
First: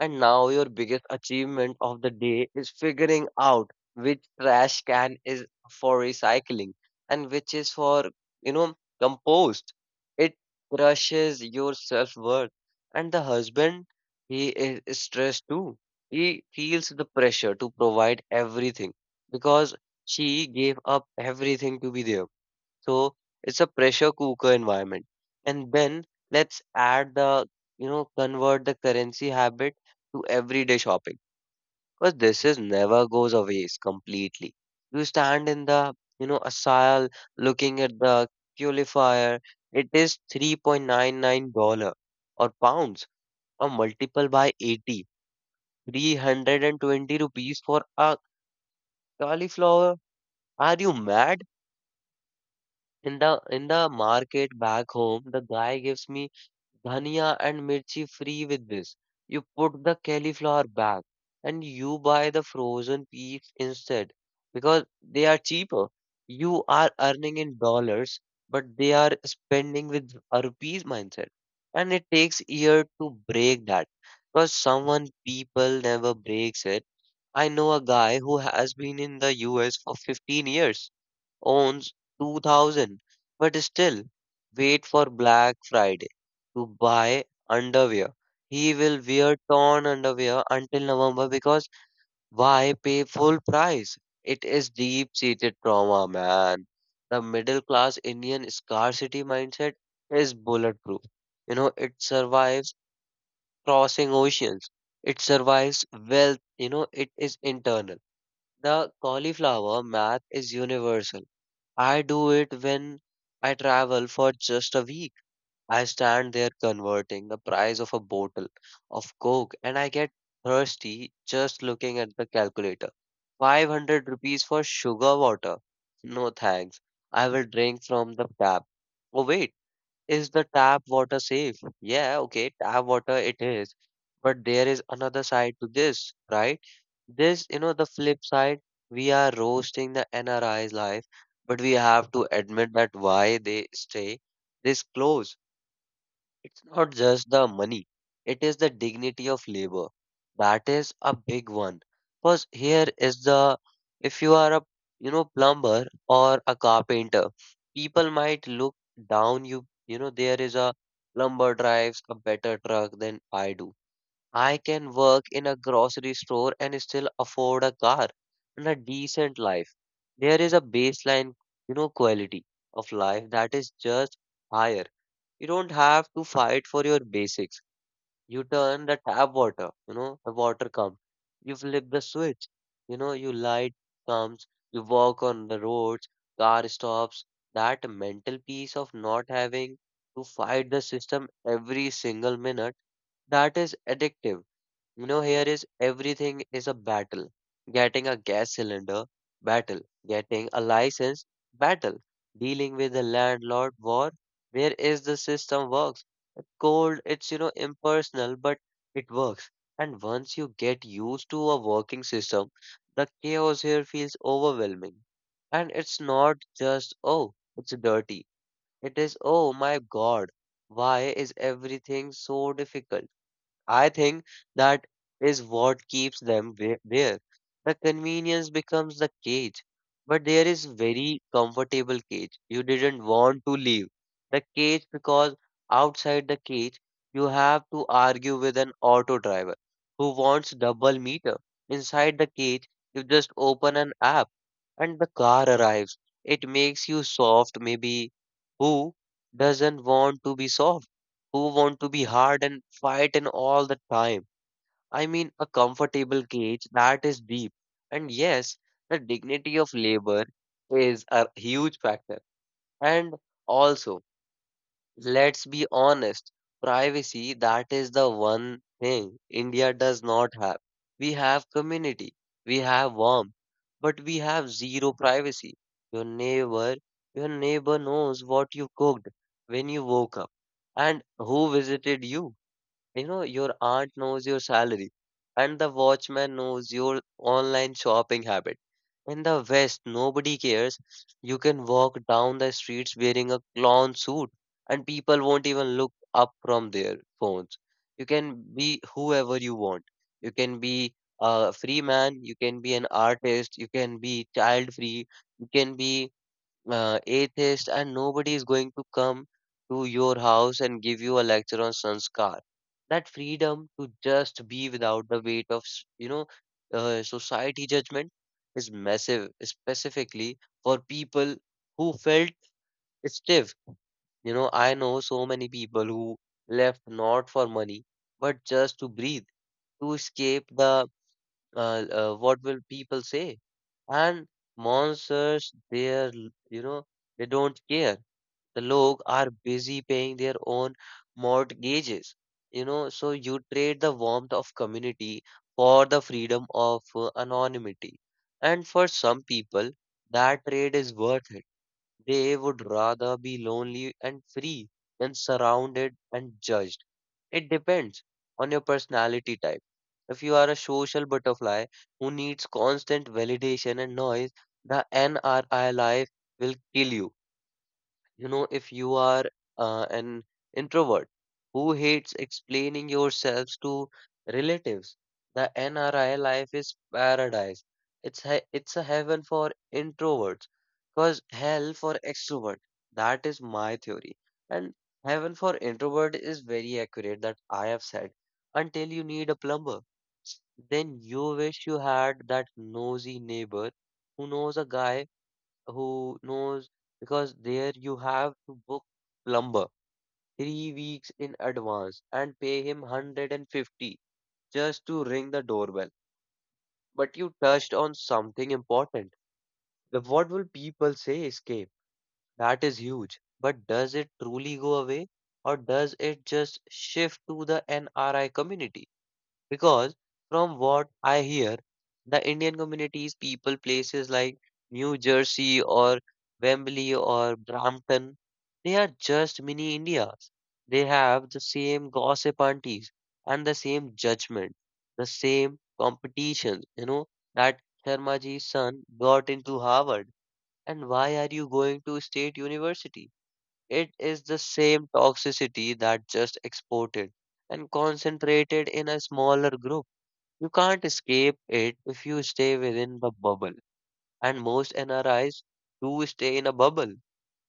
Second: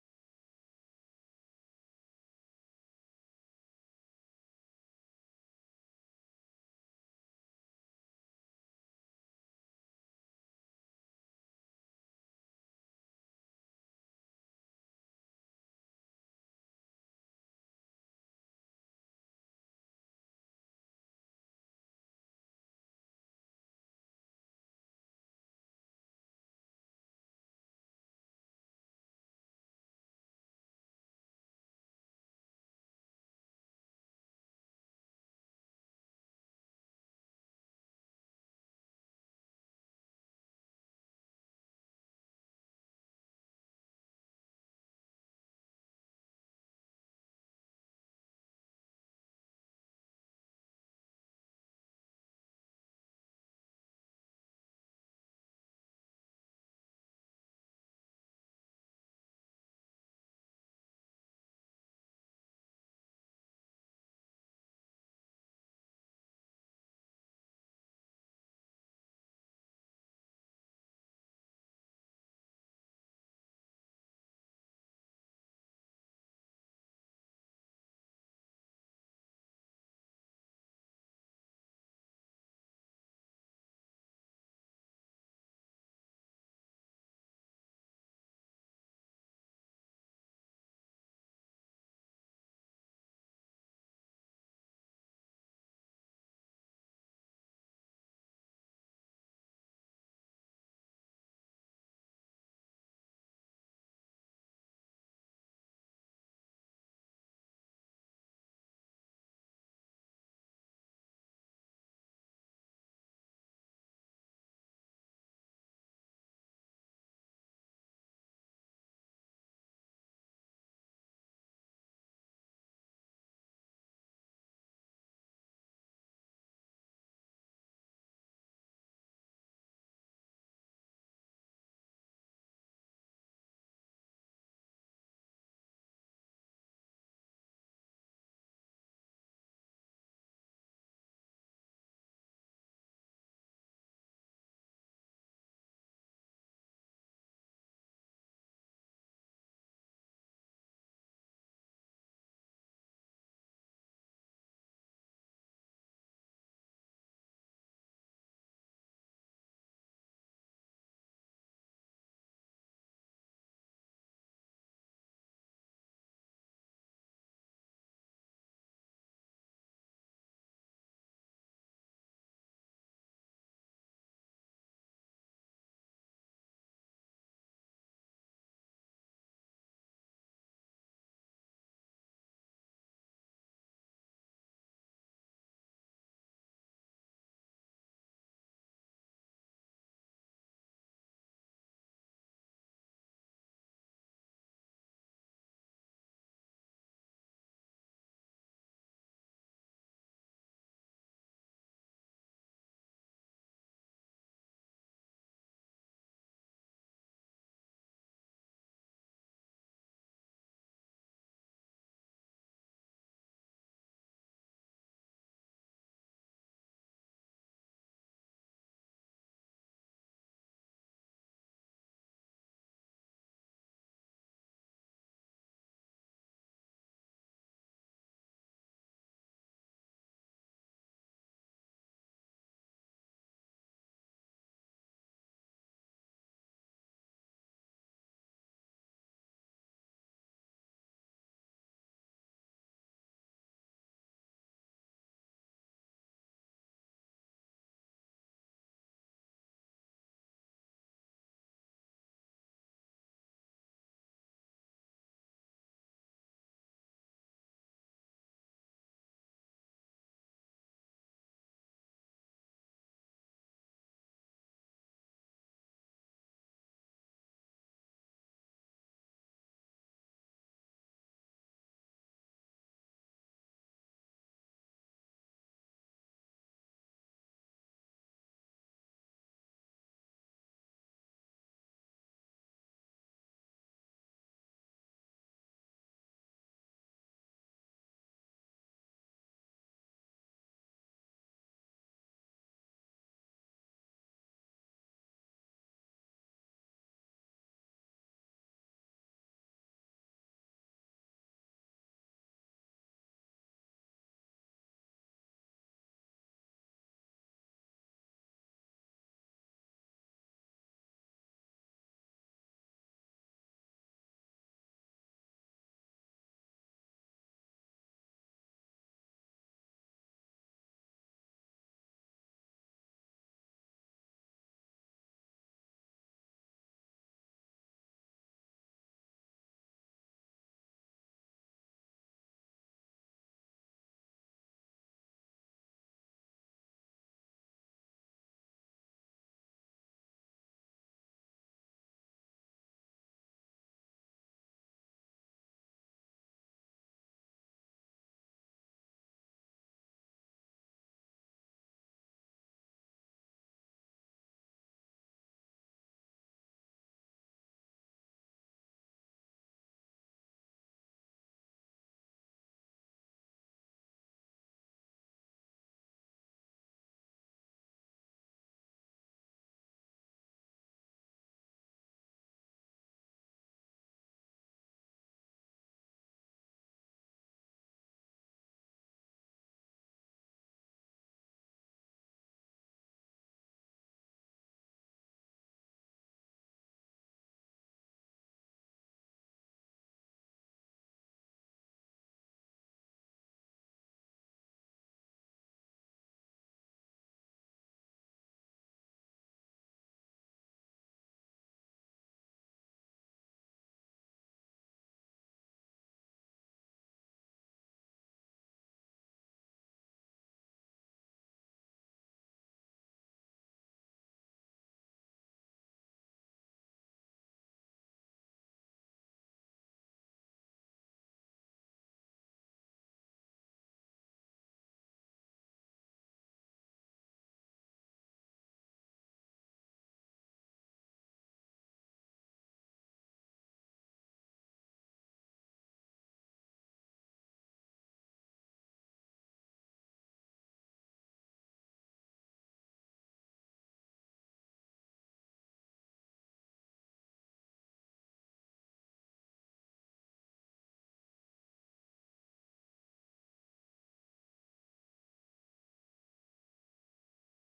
Speaker 1: And now your biggest achievement of the day is figuring out which trash can is for recycling and which is for, you know, compost. It crushes your self-worth. And the husband, he is stressed too. He feels the pressure to provide everything because she gave up everything to be there. So it's a pressure cooker environment. And then let's add convert the currency habit to everyday shopping because this is never goes away completely. You stand in the, you know, aisle looking at the purifier. It is $3.99 or pounds or multiple by 80, 320 rupees for a cauliflower. Are you mad? In the market back home, the guy gives me dhania and mirchi free with this. You put the cauliflower back and you buy the frozen peas instead because they are cheaper. You are earning in dollars, but they are spending with a rupees mindset. And it takes year to break that because someone people never breaks it. I know a guy who has been in the US for 15 years owns 2000, but still wait for Black Friday to buy underwear. He will wear torn underwear until November because why pay full price? It is deep seated trauma, man. The middle class Indian scarcity mindset is bulletproof. You know, it survives crossing oceans, it survives wealth, you know, it is internal. The cauliflower math is universal. I do it when I travel for just a week. I stand there converting the price of a bottle of Coke and I get thirsty just looking at the calculator. 500 rupees for sugar water. No thanks. I will drink from the tap. Oh, wait. Is the tap water safe? Yeah, okay, tap water it is. But there is another side to this, right? This, the flip side, we are roasting the NRI's life, but we have to admit that why they stay this close it's not just the money, it is the dignity of labor. That is a big one. Because here is the, if you are a, plumber or a carpenter, people might look down you, there is a plumber drives a better truck than I do. I can work in a grocery store and still afford a car and a decent life. There is a baseline, quality of life that is just higher you don't have to fight for your basics. You turn the tap water, the water comes. You flip the switch, you light comes, you walk on the roads, car stops. That mental peace of not having to fight the system every single minute, that is addictive. You know, here is everything is a battle. Getting a gas cylinder, battle. Getting a license, battle. Dealing with the landlord, war. Where is the system works? It's cold, it's, impersonal, but it works. And once you get used to a working system, the chaos here feels overwhelming. And it's not just, oh, it's dirty. It is, oh my God, why is everything so difficult? I think that is what keeps them there. The convenience becomes the cage, but there is very comfortable cage. You didn't want to leave the cage because outside the cage you have to argue with an auto driver who wants double meter. Inside the cage, you just open an app and the car arrives. It makes you soft, maybe. Who doesn't want to be soft? Who want to be hard and fight and all the time. I mean, a comfortable cage that is deep. And yes, the dignity of labor is a huge factor. And also, let's be honest, privacy that is the one thing India does not have. We have community, we have warmth, but we have zero privacy. Your neighbor, your neighbor knows what you cooked when you woke up and who visited you you know, your aunt knows your salary, and the watchman knows your online shopping habit. In the West, nobody cares. You can walk down the streets wearing a clown suit, and people won't even look up from their phones. You can be whoever you want. You can be a free man, you can be an artist, you can be child free, you can be atheist, and nobody is going to come to your house and give you a lecture on sanskar. That freedom to just be without the weight of, society judgment is massive, specifically for people who felt stiff. You know, I know so many people who left not for money, but just to breathe, to escape the what will people say? And monsters, they're, you know, they don't care the log are busy paying their own mortgages. You know, so you trade the warmth of community for the freedom of anonymity. And for some people, that trade is worth it. They would rather be lonely and free than surrounded and judged. It depends on your personality type. If you are a social butterfly who needs constant validation and noise, the NRI life will kill you. You know, if you are an introvert who hates explaining yourselves to relatives, the NRI life is paradise. It's a heaven for introverts, cause hell for extrovert. That is my theory. And heaven for introvert is very accurate that I have said. Until you need a plumber, then you wish you had that nosy neighbor who knows a guy who knows because there you have to book plumber 3 weeks in advance and pay him 150 just to ring the doorbell. But you touched on something important. The what will people say escape? That is huge. But does it truly go away or does it just shift to the NRI community? Because from what I hear, the Indian communities, people, places like New Jersey or Wembley or Brampton, they are just mini Indias. They have the same gossip aunties and the same judgment, the same competition. You know, that Sharmaji's son got into Harvard, and why are you going to State University? It is the same toxicity that just exported and concentrated in a smaller group. You can't escape it if you stay within the bubble. And most NRIs do stay in a bubble.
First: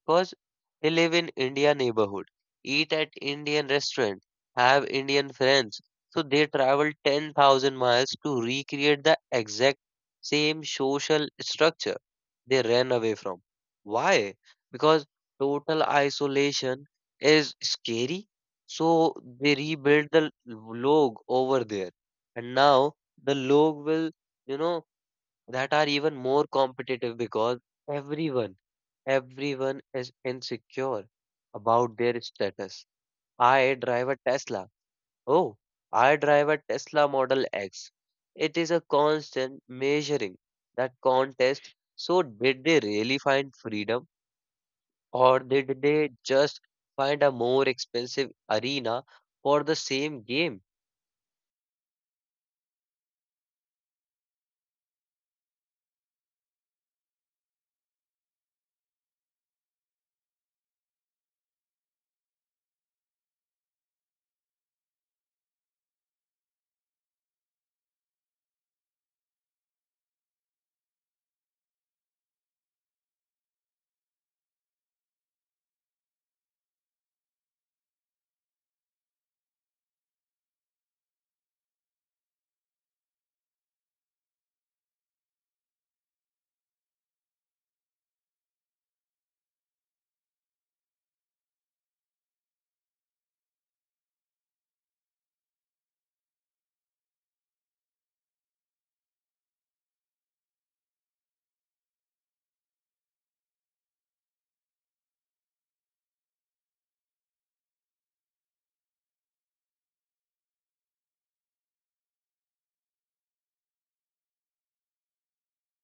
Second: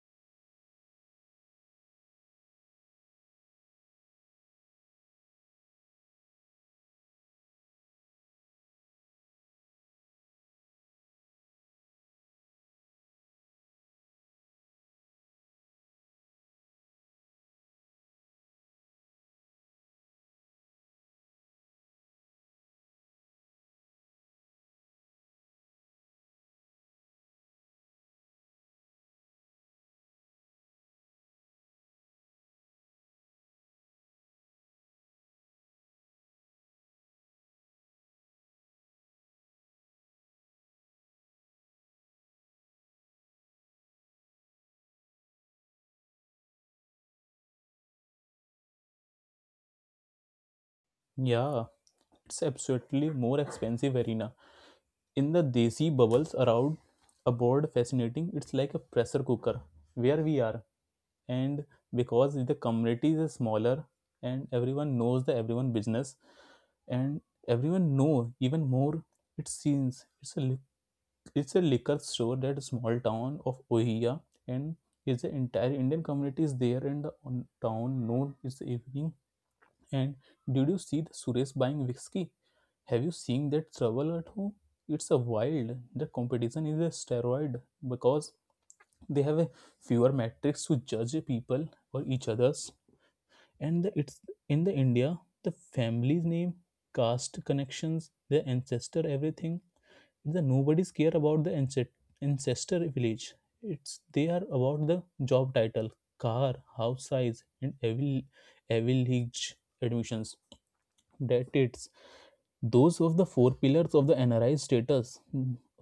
Speaker 1: Because he live in India neighborhood, eat at Indian restaurant, have Indian friends. So they travel 10,000 miles to recreate the exact same social structure they ran away from. Why? Because total isolation is scary. So they rebuild the log over there. And now the log will, you know, that are even more competitive because everyone, everyone is insecure about their status. I drive a Tesla. Oh, I drive a Tesla Model X. It is a constant measuring that contest. So, did they really find freedom or did they just find a more expensive arena for the same game?
Speaker 2: Yeah, it's absolutely more expensive arena. In the desi bubbles around a board fascinating, it's like a pressure cooker where we are. And because the community is smaller and everyone knows the everyone business and everyone know even more, it seems it's a liquor store that small town of Ohia, and is the entire Indian community is there in the town known is the evening. And did you see the Suresh buying whiskey? Have you seen that trouble at home? It's a wild. The competition is a steroid because they have a fewer metrics to judge people or each others, and the, it's in the India the family's name, caste connections, their ancestor, everything. The nobody's care about the ancestor village. It's they are about the job title, car, house size, and every village admissions. That, it's those of the four pillars of the NRI status.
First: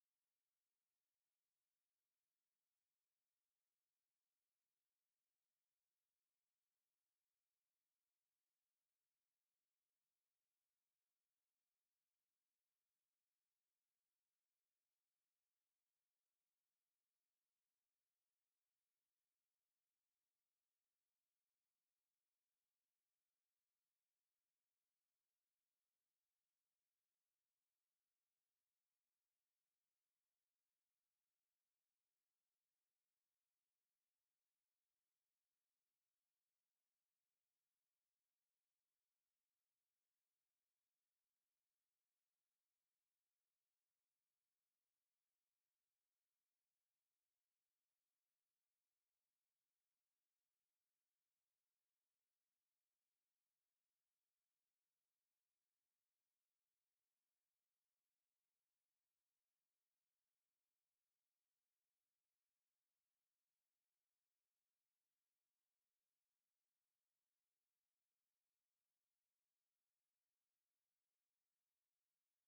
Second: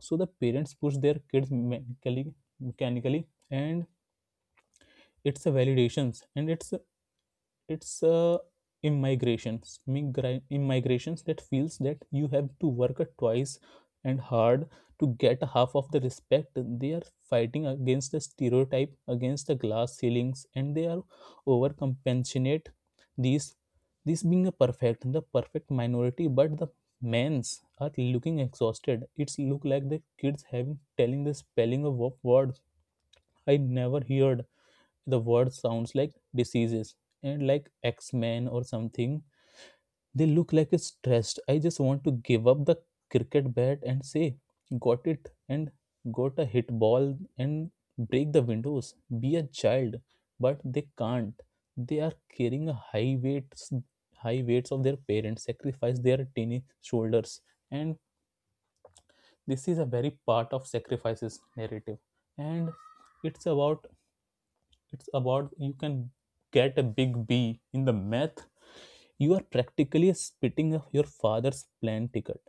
Speaker 2: So the parents push their kids mechanically, and it's validations and it's immigrations, immigrations that feels that you have to work twice and hard to get half of the respect. They are fighting against the stereotype, against the glass ceilings, and they are overcompensate these, this being a perfect, the perfect minority. But the men's are looking exhausted. It's look like the kids having telling the spelling of words I never heard, the word sounds like diseases and like X-Men or something. They look like it's stressed. I just want to give up the cricket bat and say, got it, and got a hit ball and break the windows, be a child, but they can't. They are carrying a high weights of their parents sacrifice, their tiny shoulders. And this is a very part of sacrifices narrative. And it's about it's about you can get a big B in the math, you are practically spitting off your father's plane ticket.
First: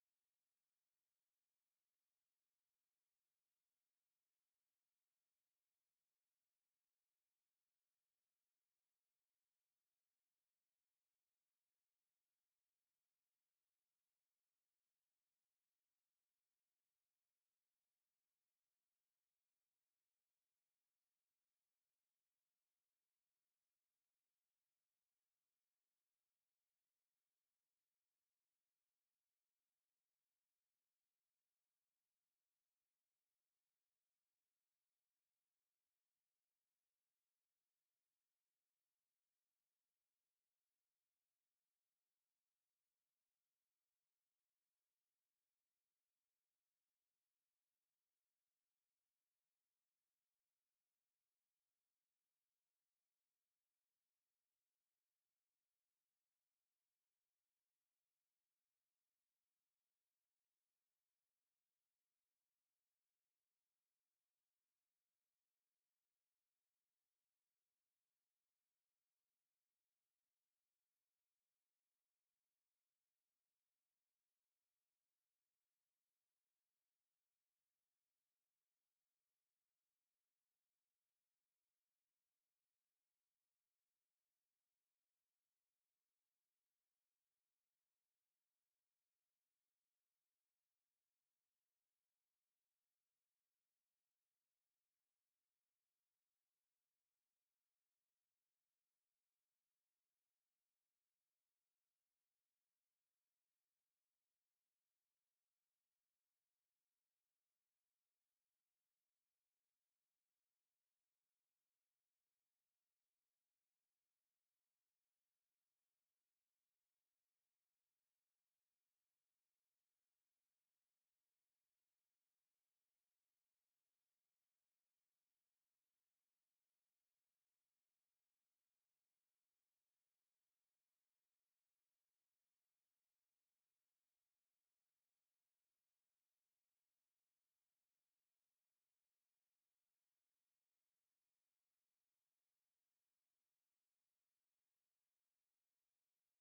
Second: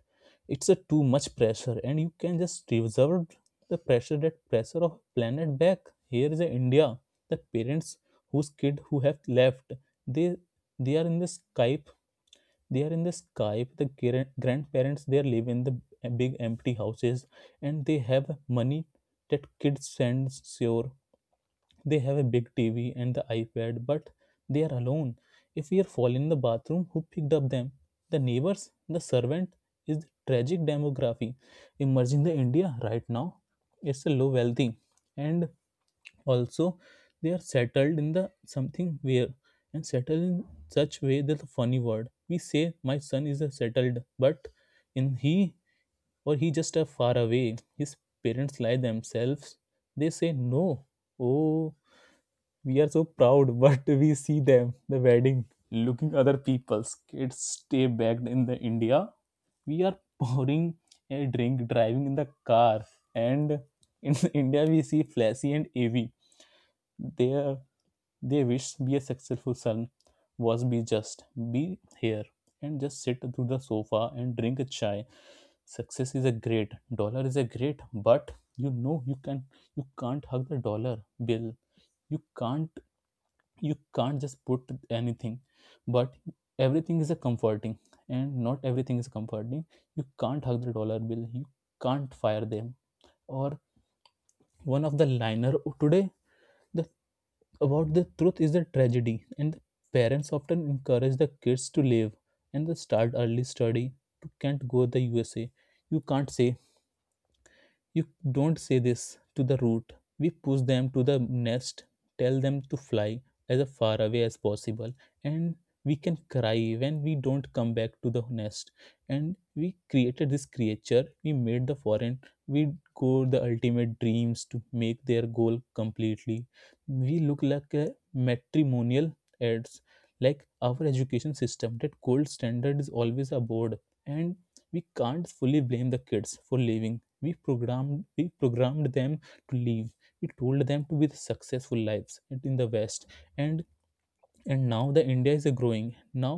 Speaker 2: It's a too much pressure, and you can just reserve the pressure, that pressure of planet back here is a India. The parents whose kid who have left, they they are in the Skype, the grandparents, they live in the big empty houses, and they have money that kids sends. Sure, they have a big TV and the iPad, but they are alone. If we are fall in the bathroom, who picked up them? The neighbors, the servant. Is the tragic demography emerging in India right now. It's a low wealthy, and also they are settled in the something where, and settled in such way that the funny word we say, my son is a settled, but in he, or he just are far away. His parents lie themselves. They say no. Oh, we are so proud but we see them the wedding looking other people's kids stay back in the India. We are pouring a drink driving in the car, and in India we see flashy and av, they they wish be a successful son was be just be here and just sit to the sofa and drink a chai. Success is a great, dollar is a great, but you know you can't hug the dollar bill. You can't you can't just put anything, but everything is a comforting, and not everything is comforting. You can't hug the dollar bill, you can't fire them, or one of the liner today, the about the truth is the tragedy. And the parents often encourage the kids to live and the start early study to can't go the USA. You can't say, you don't say this to the root. We push them to the nest, tell them to fly as far away as possible, and we can cry when we don't come back to the nest. And we created this creature, we made the foreign, we go the ultimate dreams to make their goal completely. We look like a matrimonial ads, like our education system. That gold standard is always aboard, and we can't fully blame the kids for leaving. We programmed them to live. We told them to be the successful lives in the West, and now the India is growing. now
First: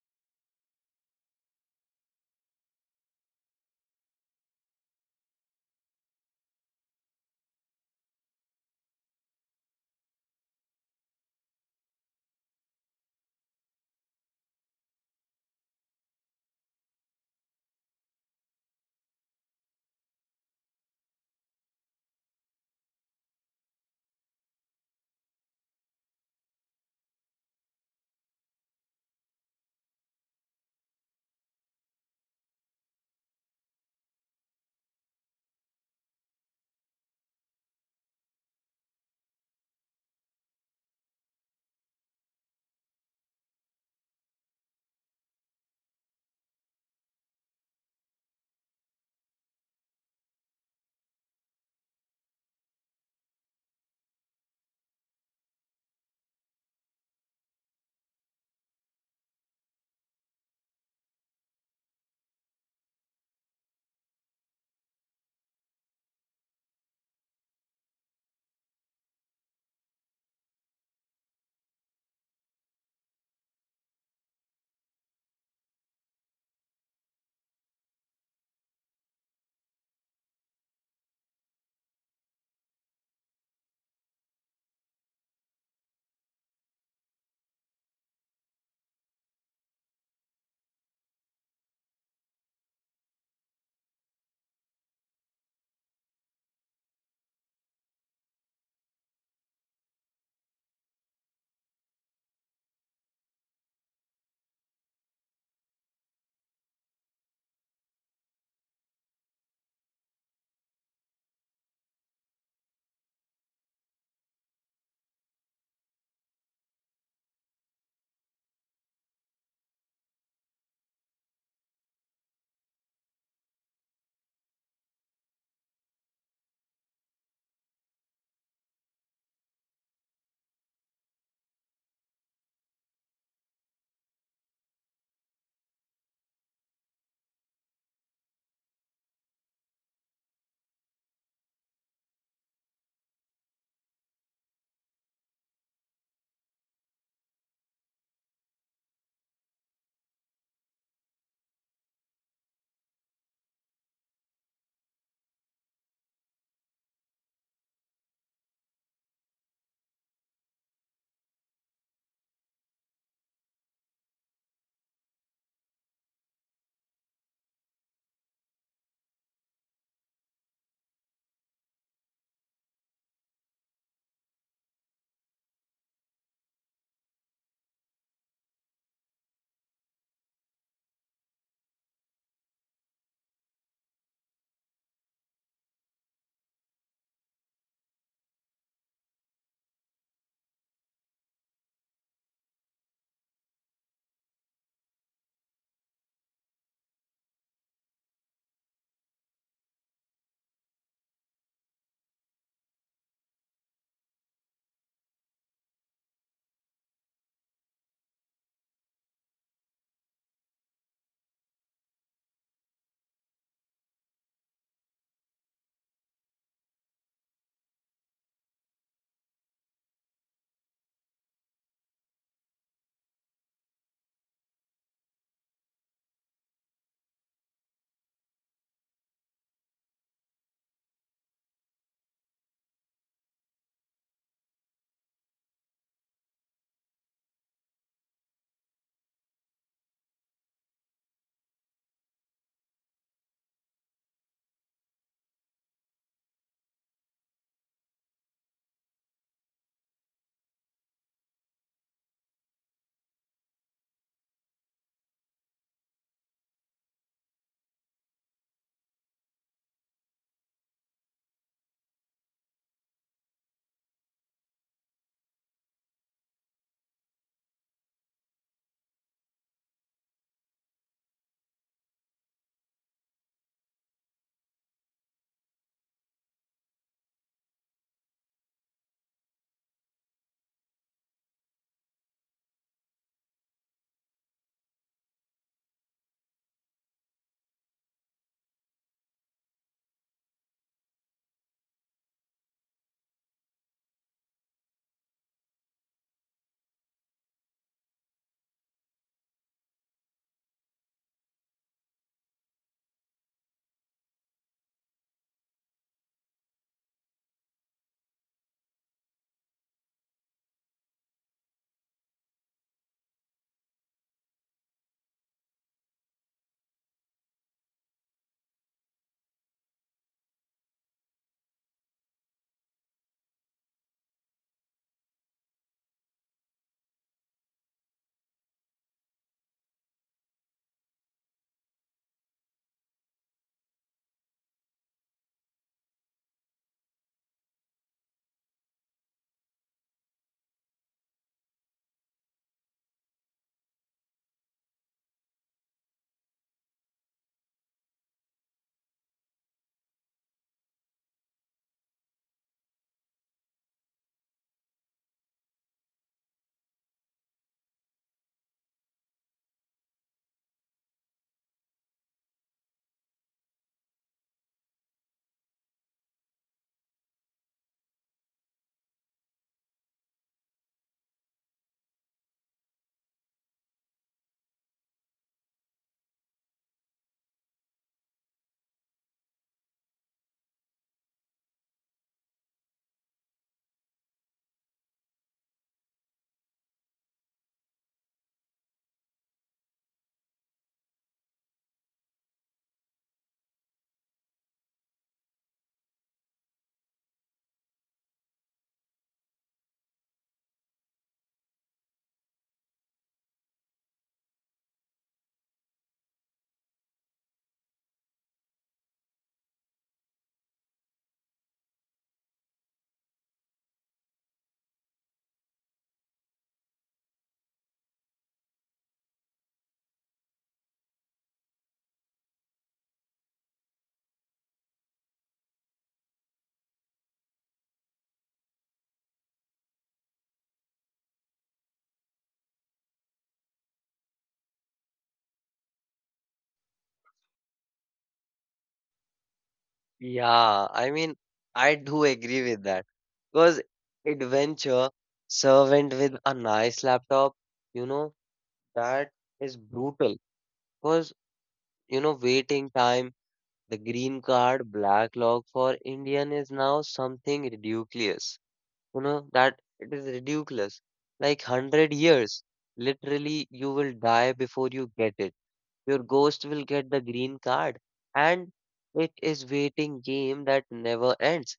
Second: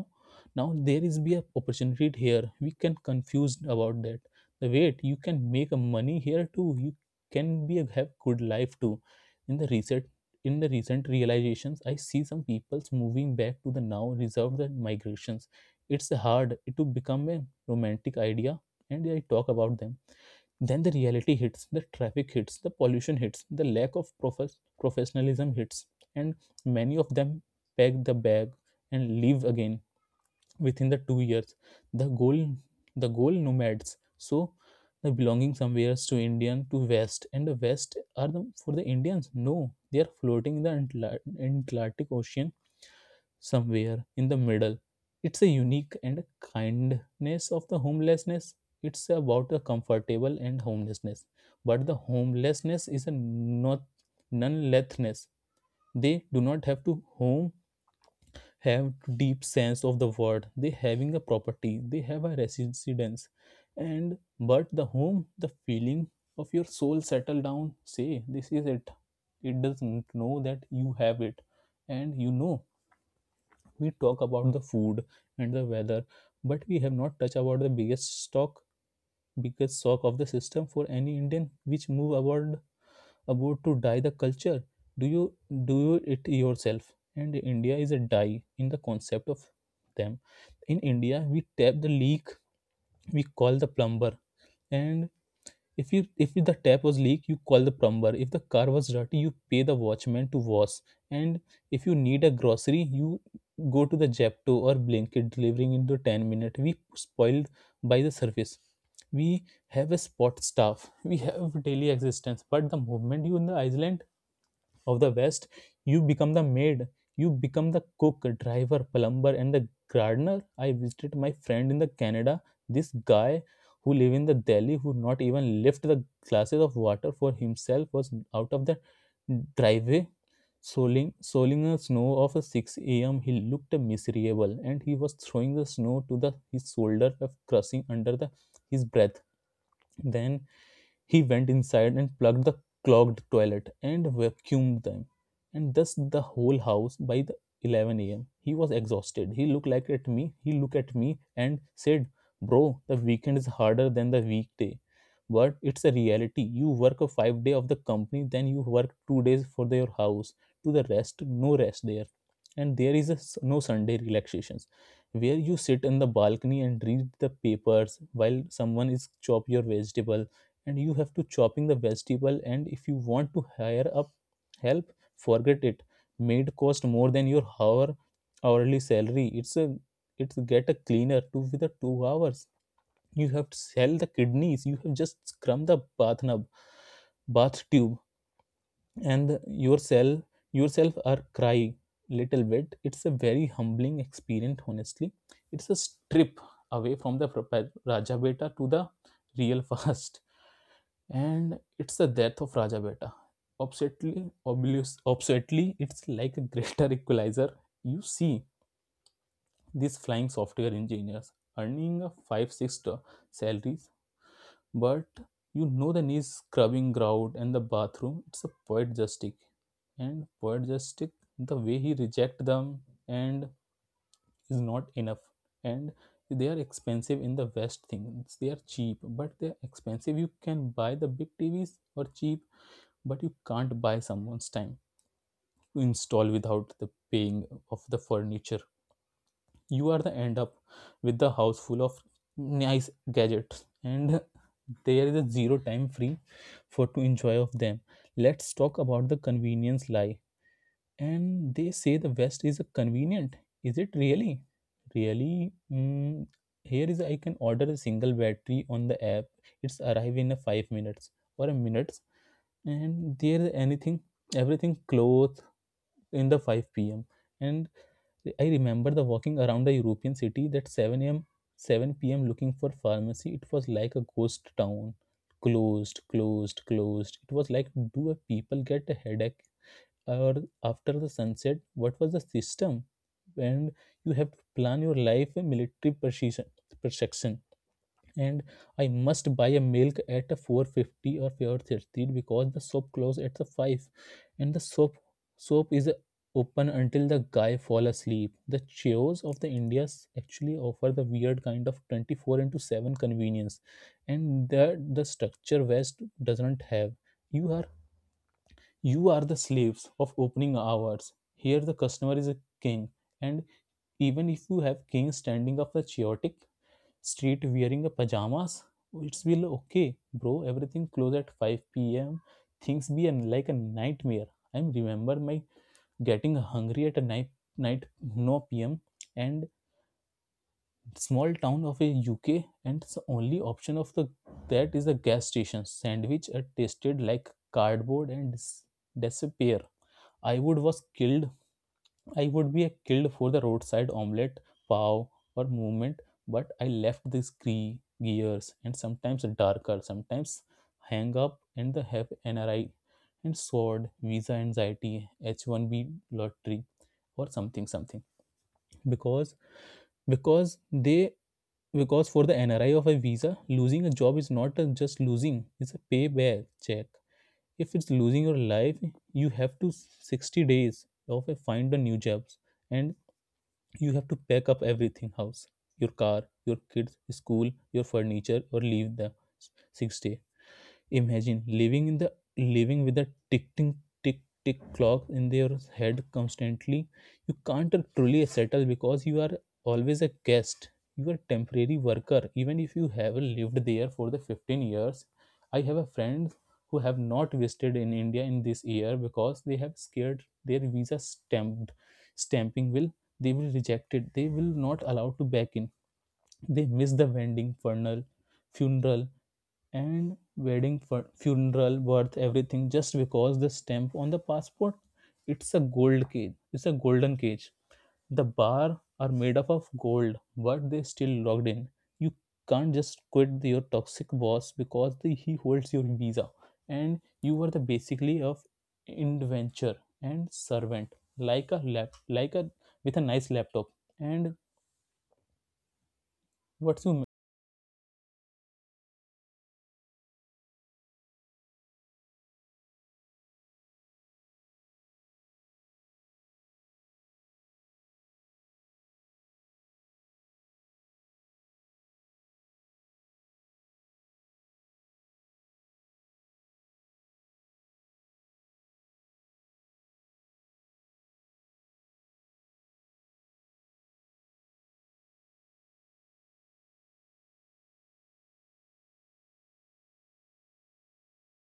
Speaker 2: now there is be a opportunity here, we can confused about that. The wait, you can make a money here too, you can be a, have good life too. In the recent in the recent realizations, I see some people's moving back to the, now reserved the migrations. It's hard to become a romantic idea, and I talk about them, then the reality hits, the traffic hits, the pollution hits, the lack of professionalism hits. And many of them pack the bag and leave again within the 2 years. The goal the goal nomads. So the belonging somewhere to Indian, to West, and the West are the, for the Indians. No, they are floating in the Atlantic Ocean somewhere in the middle. It's a unique and kindness of the homelessness. It's about a comfortable and homelessness. But the homelessness is a not non-lethness. They do not have to home, have deep sense of the word, they having a property, they have a residence, and but the home, the feeling of your soul settle down, say this is it, it doesn't know that you have it. And you know, we talk about the food and the weather, but we have not touched about the biggest shock of the system for any Indian, which move about to dye the culture. Do you do it yourself? And India is a dye in the concept of them. In India we tap the leak, we call the plumber, and if the tap was leak, you call the plumber. If the car was dirty, you pay the watchman to wash, and if you need a grocery, you go to the Japto or Blinkit delivering in the 10 minute. We spoiled by the service, we have a spot staff, we have daily existence. But the moment you in the island of the West, you become the maid, you become the cook, driver, plumber, and the gardener. I visited my friend in the Canada, this guy who live in the Delhi, who not even lift the glasses of water for himself, was out of the driveway, sowing a snow of a 6 a.m. He looked miserable, and he was throwing the snow to the his shoulder, of crushing under the his breath. Then he went inside and plugged the clogged toilet and vacuumed them, and thus the whole house by the 11 a.m. He was exhausted. He looked like at me. He looked at me and said, "Bro, the weekend is harder than the weekday, but it's a reality. You work a 5 day of the company, then you work 2 days for your house. "To the rest, no rest there, and there is a s no Sunday relaxations," where you sit in the balcony and read the papers while someone is chop your vegetable, and you have to chopping the vegetable. And if you want to hire up help, forget it. Maid cost more than your hourly salary. It's get a cleaner to with the 2 hours, you have to sell the kidneys. You have just scrum the bath nub, bath tube, and yourself are crying little bit. It's a very humbling experience, honestly. It's a strip away from the Raja Beta to the real fast, and it's the death of Raja Beta. Obsessively, it's like a greater equalizer. You see these flying software engineers earning a salaries, but you know the knees scrubbing ground and the bathroom. It's a poet justice, and poet justice the way he reject them, and is not enough. And they are expensive in the west. Things, they are cheap, but they're expensive. You can buy the big tvs or cheap, but you can't buy someone's time to install without the paying of the furniture. You are the end up with the house full of nice gadgets, and there is a zero time free for to enjoy of them. Let's talk about the convenience lie. And they say the west is convenient. Is it really? Really. Mm, here is I can order a single battery on the app. It's arrive in a 5 minutes or a minute. And there anything, everything clothes in the 5 p.m. And I remember the walking around a european city that 7 a.m, 7 p.m, looking for pharmacy. It was like a ghost town. Closed, closed, closed. It was like, do a people get a headache, or after the sunset what was the system? And you have to plan your life a military precision, perfection. And I must buy a milk at 450 or 430 because the shop close at the 5. And the shop soap is open until the guy fall asleep. The chaos of the Indians actually offer the weird kind of 24 into 7 convenience, and that the structure West doesn't have. You are you are the slaves of opening hours. Here the customer is a king. And even if you have king standing up the chaotic street wearing a pajamas, it's will okay bro, everything close at 5 p.m. Things be an, like a nightmare. I remember my getting hungry at a night, no p.m. And small town of a UK, and the only option of the that is a gas station sandwich. It tasted like cardboard and disappear. i would was killed I would be killed for the roadside omelette, pav, or movement. But I left these gears, and sometimes darker, sometimes hang up and the have NRI and sword, visa anxiety, H1B lottery, or something something. Because because they because for the NRI of a visa, losing a job is not a just losing; it's a payback check. If it's losing your life, you have to 60 days of a find a new jobs. And you have to pack up everything house, your car, your kids school, your furniture, or leave the sixth day. Imagine living in the living with a tick tick clock in their head constantly. You can't truly settle because you are always a guest. You are temporary worker. Even if you have lived there for the 15 years, I have a friend who have not visited in India in this year because they have scared their visa stamped stamping will, they will reject it. They will not allow to back in. They miss the wedding, funeral, and wedding, funeral, birth, everything just because the stamp on the passport. It's a gold cage. It's a golden cage. The bar are made up of gold, but they still locked in. You can't just quit your toxic boss because the, he holds your visa. And you are the basically of inventor and servant, like a lap, like a with a nice laptop. And what's you
Speaker 1: Yeah, I mean, I do agree with that. Because adventure servant with a nice laptop, you know, that is brutal. Because, waiting time, the green card, black log for Indian is now something ridiculous. You know, that it is ridiculous. Like 100 years, literally, you will die before you get it. Your ghost will get the green card. And it is waiting game that never ends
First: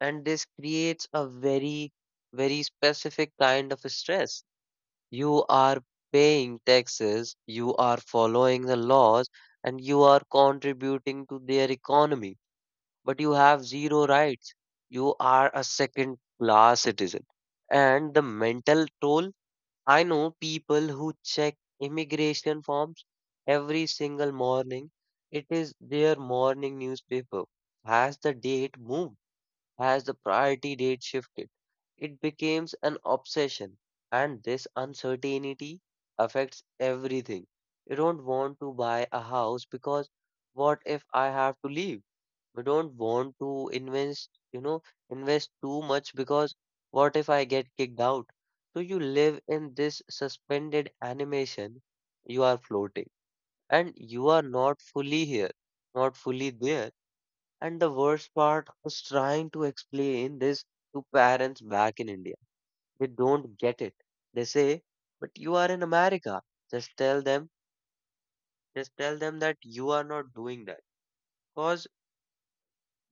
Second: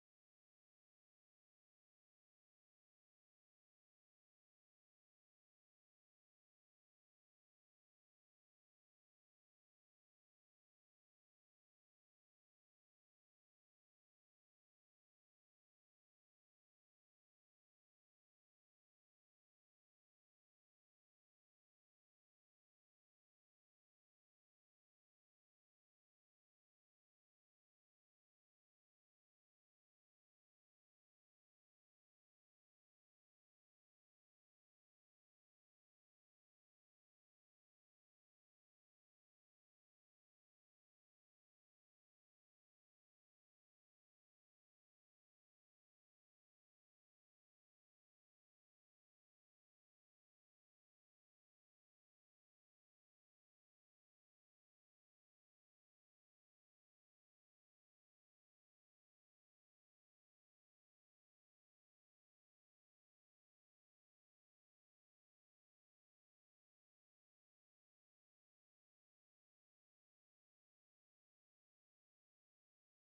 Speaker 1: and this creates a very specific kind of stress you are paying taxes you are following the laws and you are contributing to their economy but you have zero rights you are a second class citizen and the mental toll I know people who check immigration forms every single morning it is their morning newspaper has the date moved as the priority date shifted, it becomes an obsession, and this uncertainty affects everything. You don't want to buy a house because what if I have to leave? You don't want to invest, invest too much because what if I get kicked out? So you live in this suspended animation, you are floating and you are not fully here, not fully there. And the worst part was trying to explain this to parents back in India. They don't get it. They say, but you are in America. Just tell them, just tell them that you are not doing that. Because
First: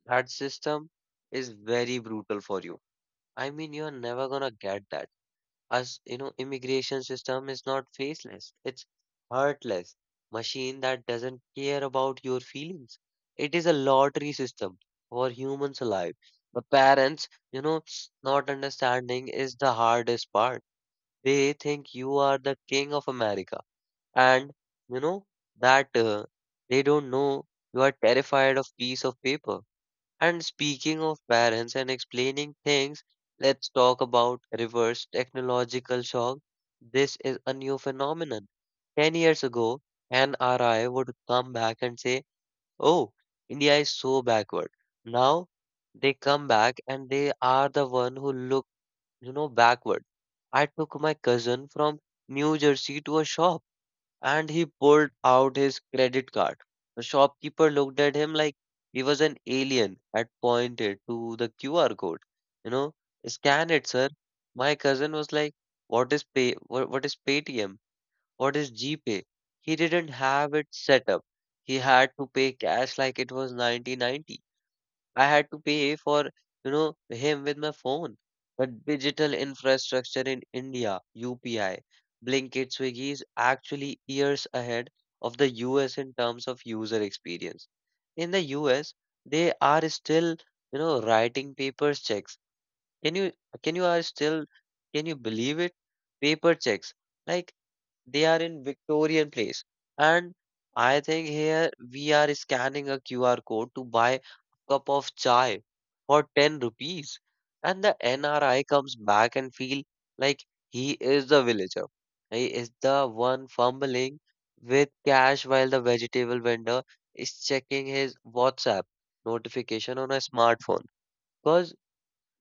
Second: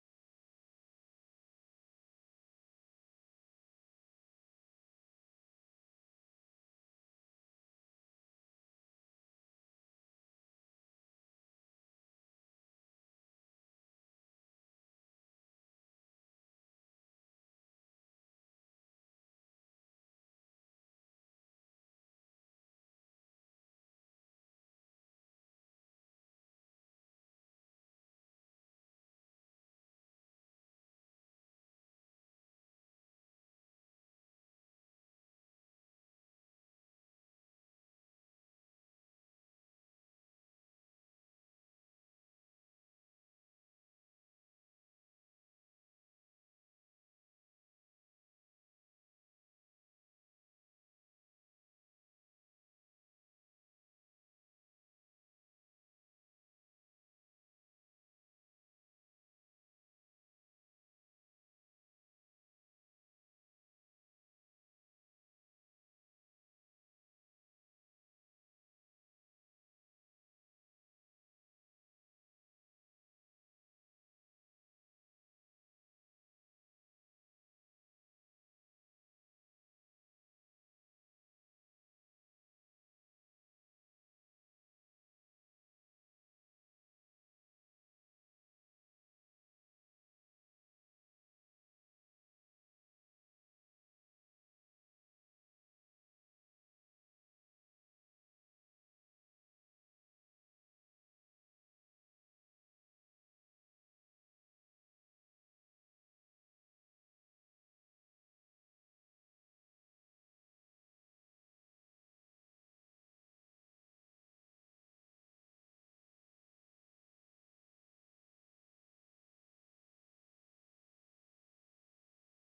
Speaker 1: that system is very brutal for you. I mean, you're never gonna get that. As you know, immigration system is not faceless. It's heartless machine that doesn't care about your feelings. It is a lottery system for humans alive. The parents, not understanding is the hardest part. They think you are the king of America, and you know that they don't know you are terrified of piece of paper. And speaking of parents and explaining things, let's talk about reverse technological shock. This is a new phenomenon. 10 years ago, an RI would come back and say, oh, India is so backward. Now they come back and they are the one who look, backward. I took my cousin from New Jersey to a shop and he pulled out his credit card. The shopkeeper looked at him like he was an alien and pointed to the QR code. You know, scan it, sir. My cousin was like, "What is pay? What is Paytm? What is GPay?" He didn't have it set up. He had to pay cash like it was 1990. I had to pay for him with my phone. But digital infrastructure in India, UPI, Blinkit, Swiggy is actually years ahead of the US in terms of user experience. In the US, they are still, writing paper checks. Can you can you are still can you believe it? Paper checks. Like they are in Victorian place. And I think here we are scanning a QR code to buy a cup of chai for 10 rupees. And the NRI comes back and feel like he is the villager. He is the one fumbling with cash while the vegetable vendor is checking his WhatsApp notification on a smartphone. Because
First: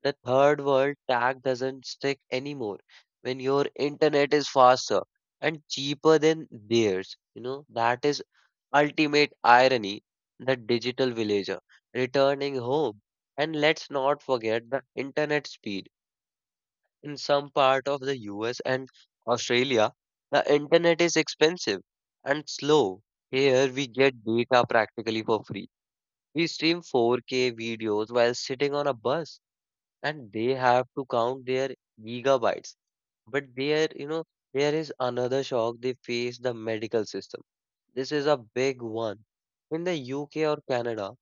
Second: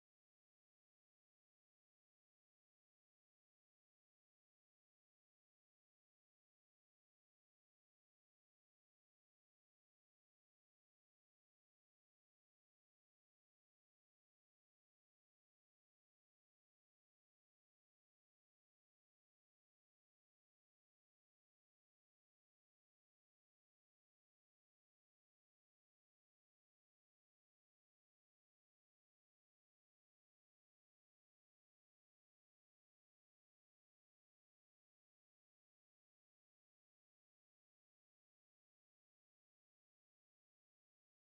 Speaker 1: the third world tag doesn't stick anymore when your internet is faster and cheaper than theirs. That is ultimate irony, the digital villager returning home. And let's not forget the internet speed. In some part of the US and Australia, the internet is expensive and slow. Here we get data practically for free. We stream 4K videos while sitting on a bus and they have to count their gigabytes. But there is another shock they face: the medical system. This is a big one. In the UK or Canada,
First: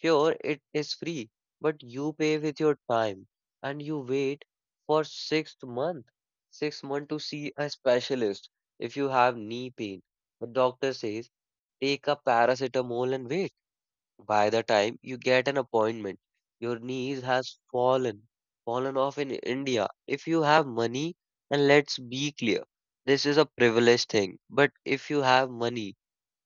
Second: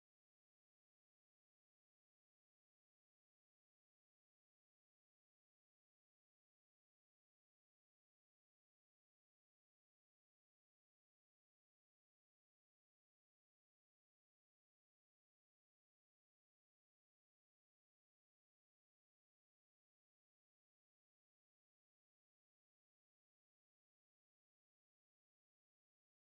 Speaker 1: sure, it is free, but you pay with your time and you wait for six month to see a specialist if you have knee pain. The doctor says, take a paracetamol and wait. By the time you get an appointment, your knees has fallen off in India. If you have money, and let's be clear, this is a privileged thing. But if you have money,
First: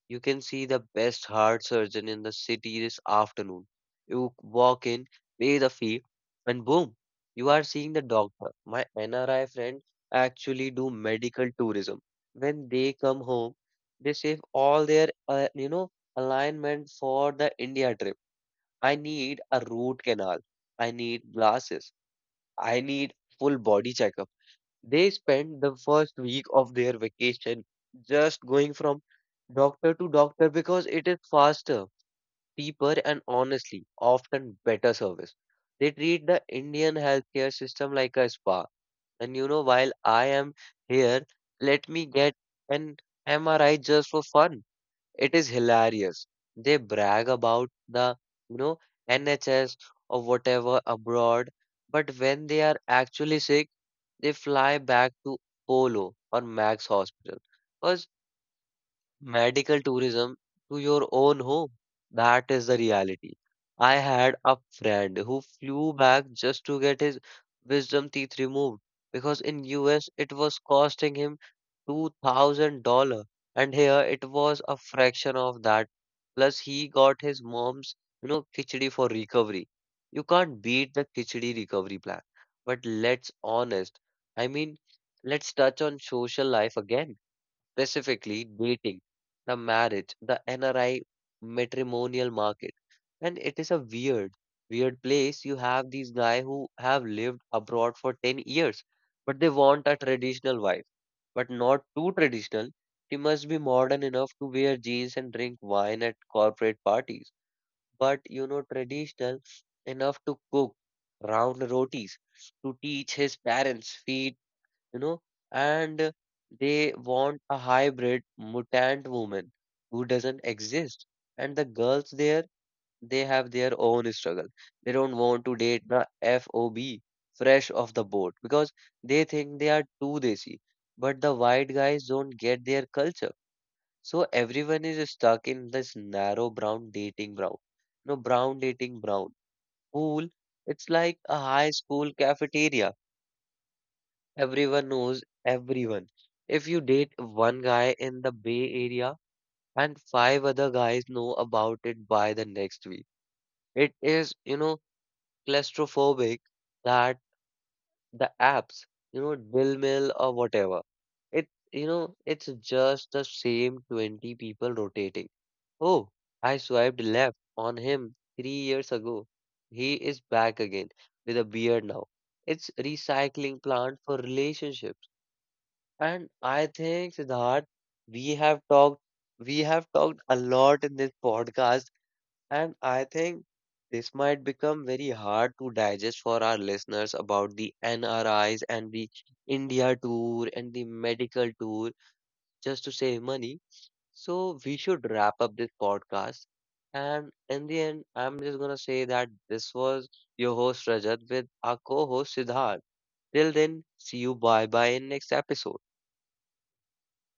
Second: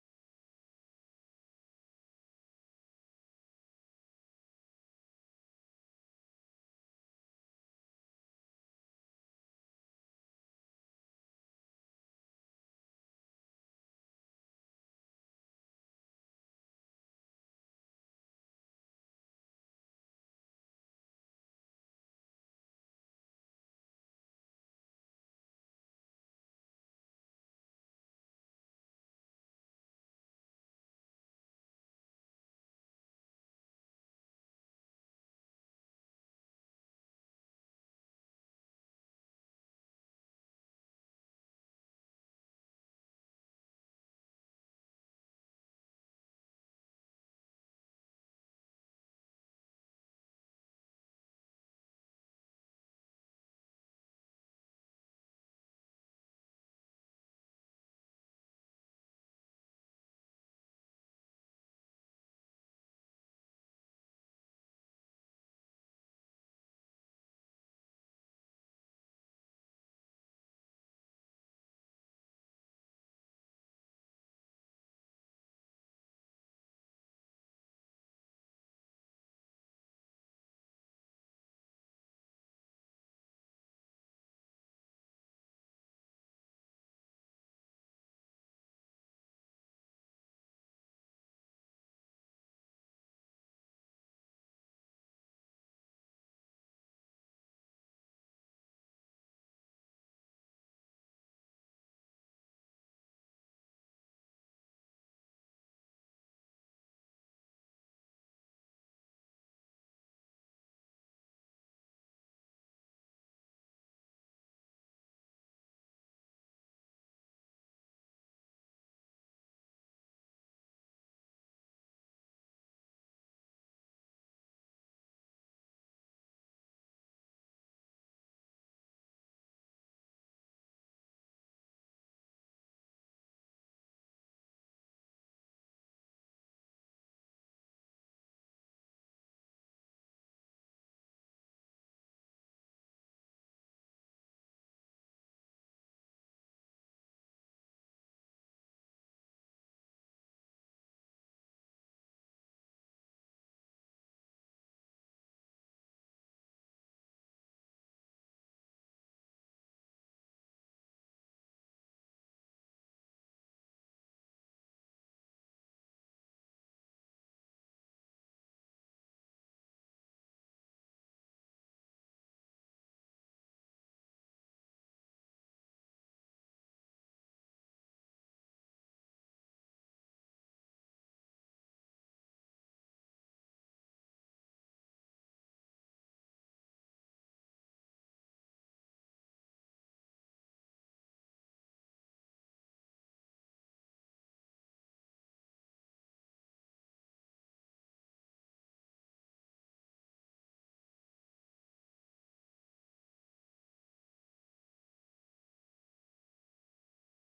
Speaker 1: you can see the best heart surgeon in the city this afternoon. You walk in, pay the fee, and boom, you are seeing the doctor. My NRI friend actually do medical tourism. When they come home, they save all their alignment for the India trip. I need a root canal. I need glasses. I need full body checkup. They spend the first week of their vacation just going from doctor to doctor because it is faster, cheaper, and honestly, often better service. They treat the Indian healthcare system like a spa. And while I am here, let me get an MRI just for fun. It is hilarious. They brag about the, you know, NHS or whatever abroad, but when they are actually sick, they fly back to Polo or Max Hospital. Because medical tourism to your own home. That is the reality. I had a friend who flew back just to get his wisdom teeth removed because in US it was costing him $2,000 and here it was a fraction of that. Plus he got his mom's khichdi for recovery. You can't beat the khichdi recovery plan. But let's honest. I mean, let's touch on social life again, specifically dating, the marriage, the NRI matrimonial market. And it is a weird, weird place. You have these guys who have lived abroad for 10 years, but they want a traditional wife, but not too traditional. She must be modern enough to wear jeans and drink wine at corporate parties, but traditional enough to cook round rotis, to teach his parents, feed you know, and they want a hybrid mutant woman who doesn't exist. And the girls there, they have their own struggle. They don't want to date the FOB, fresh off the boat, because they think they are too desi. But the white guys don't get their culture. So everyone is stuck in this narrow brown dating brown. No, brown dating brown pool. It's like a high school cafeteria. Everyone knows everyone. If you date one guy in the Bay Area and five other guys know about it by the next week, it is, claustrophobic, that the apps, Dill Mill or whatever. It's just the same 20 people rotating. Oh, I swiped left on him 3 years ago. He is back again with a beard now. It's recycling plant for relationships. And I think, Siddharth, we have talked we have talked a lot in this podcast, and I think this might become very hard to digest for our listeners about the NRIs and the India tour and the medical tour just to save money. So we should wrap up this podcast. And in the end, I'm just gonna say that this was your host Rajat with our co-host Siddharth. Till then, see you bye bye in next episode.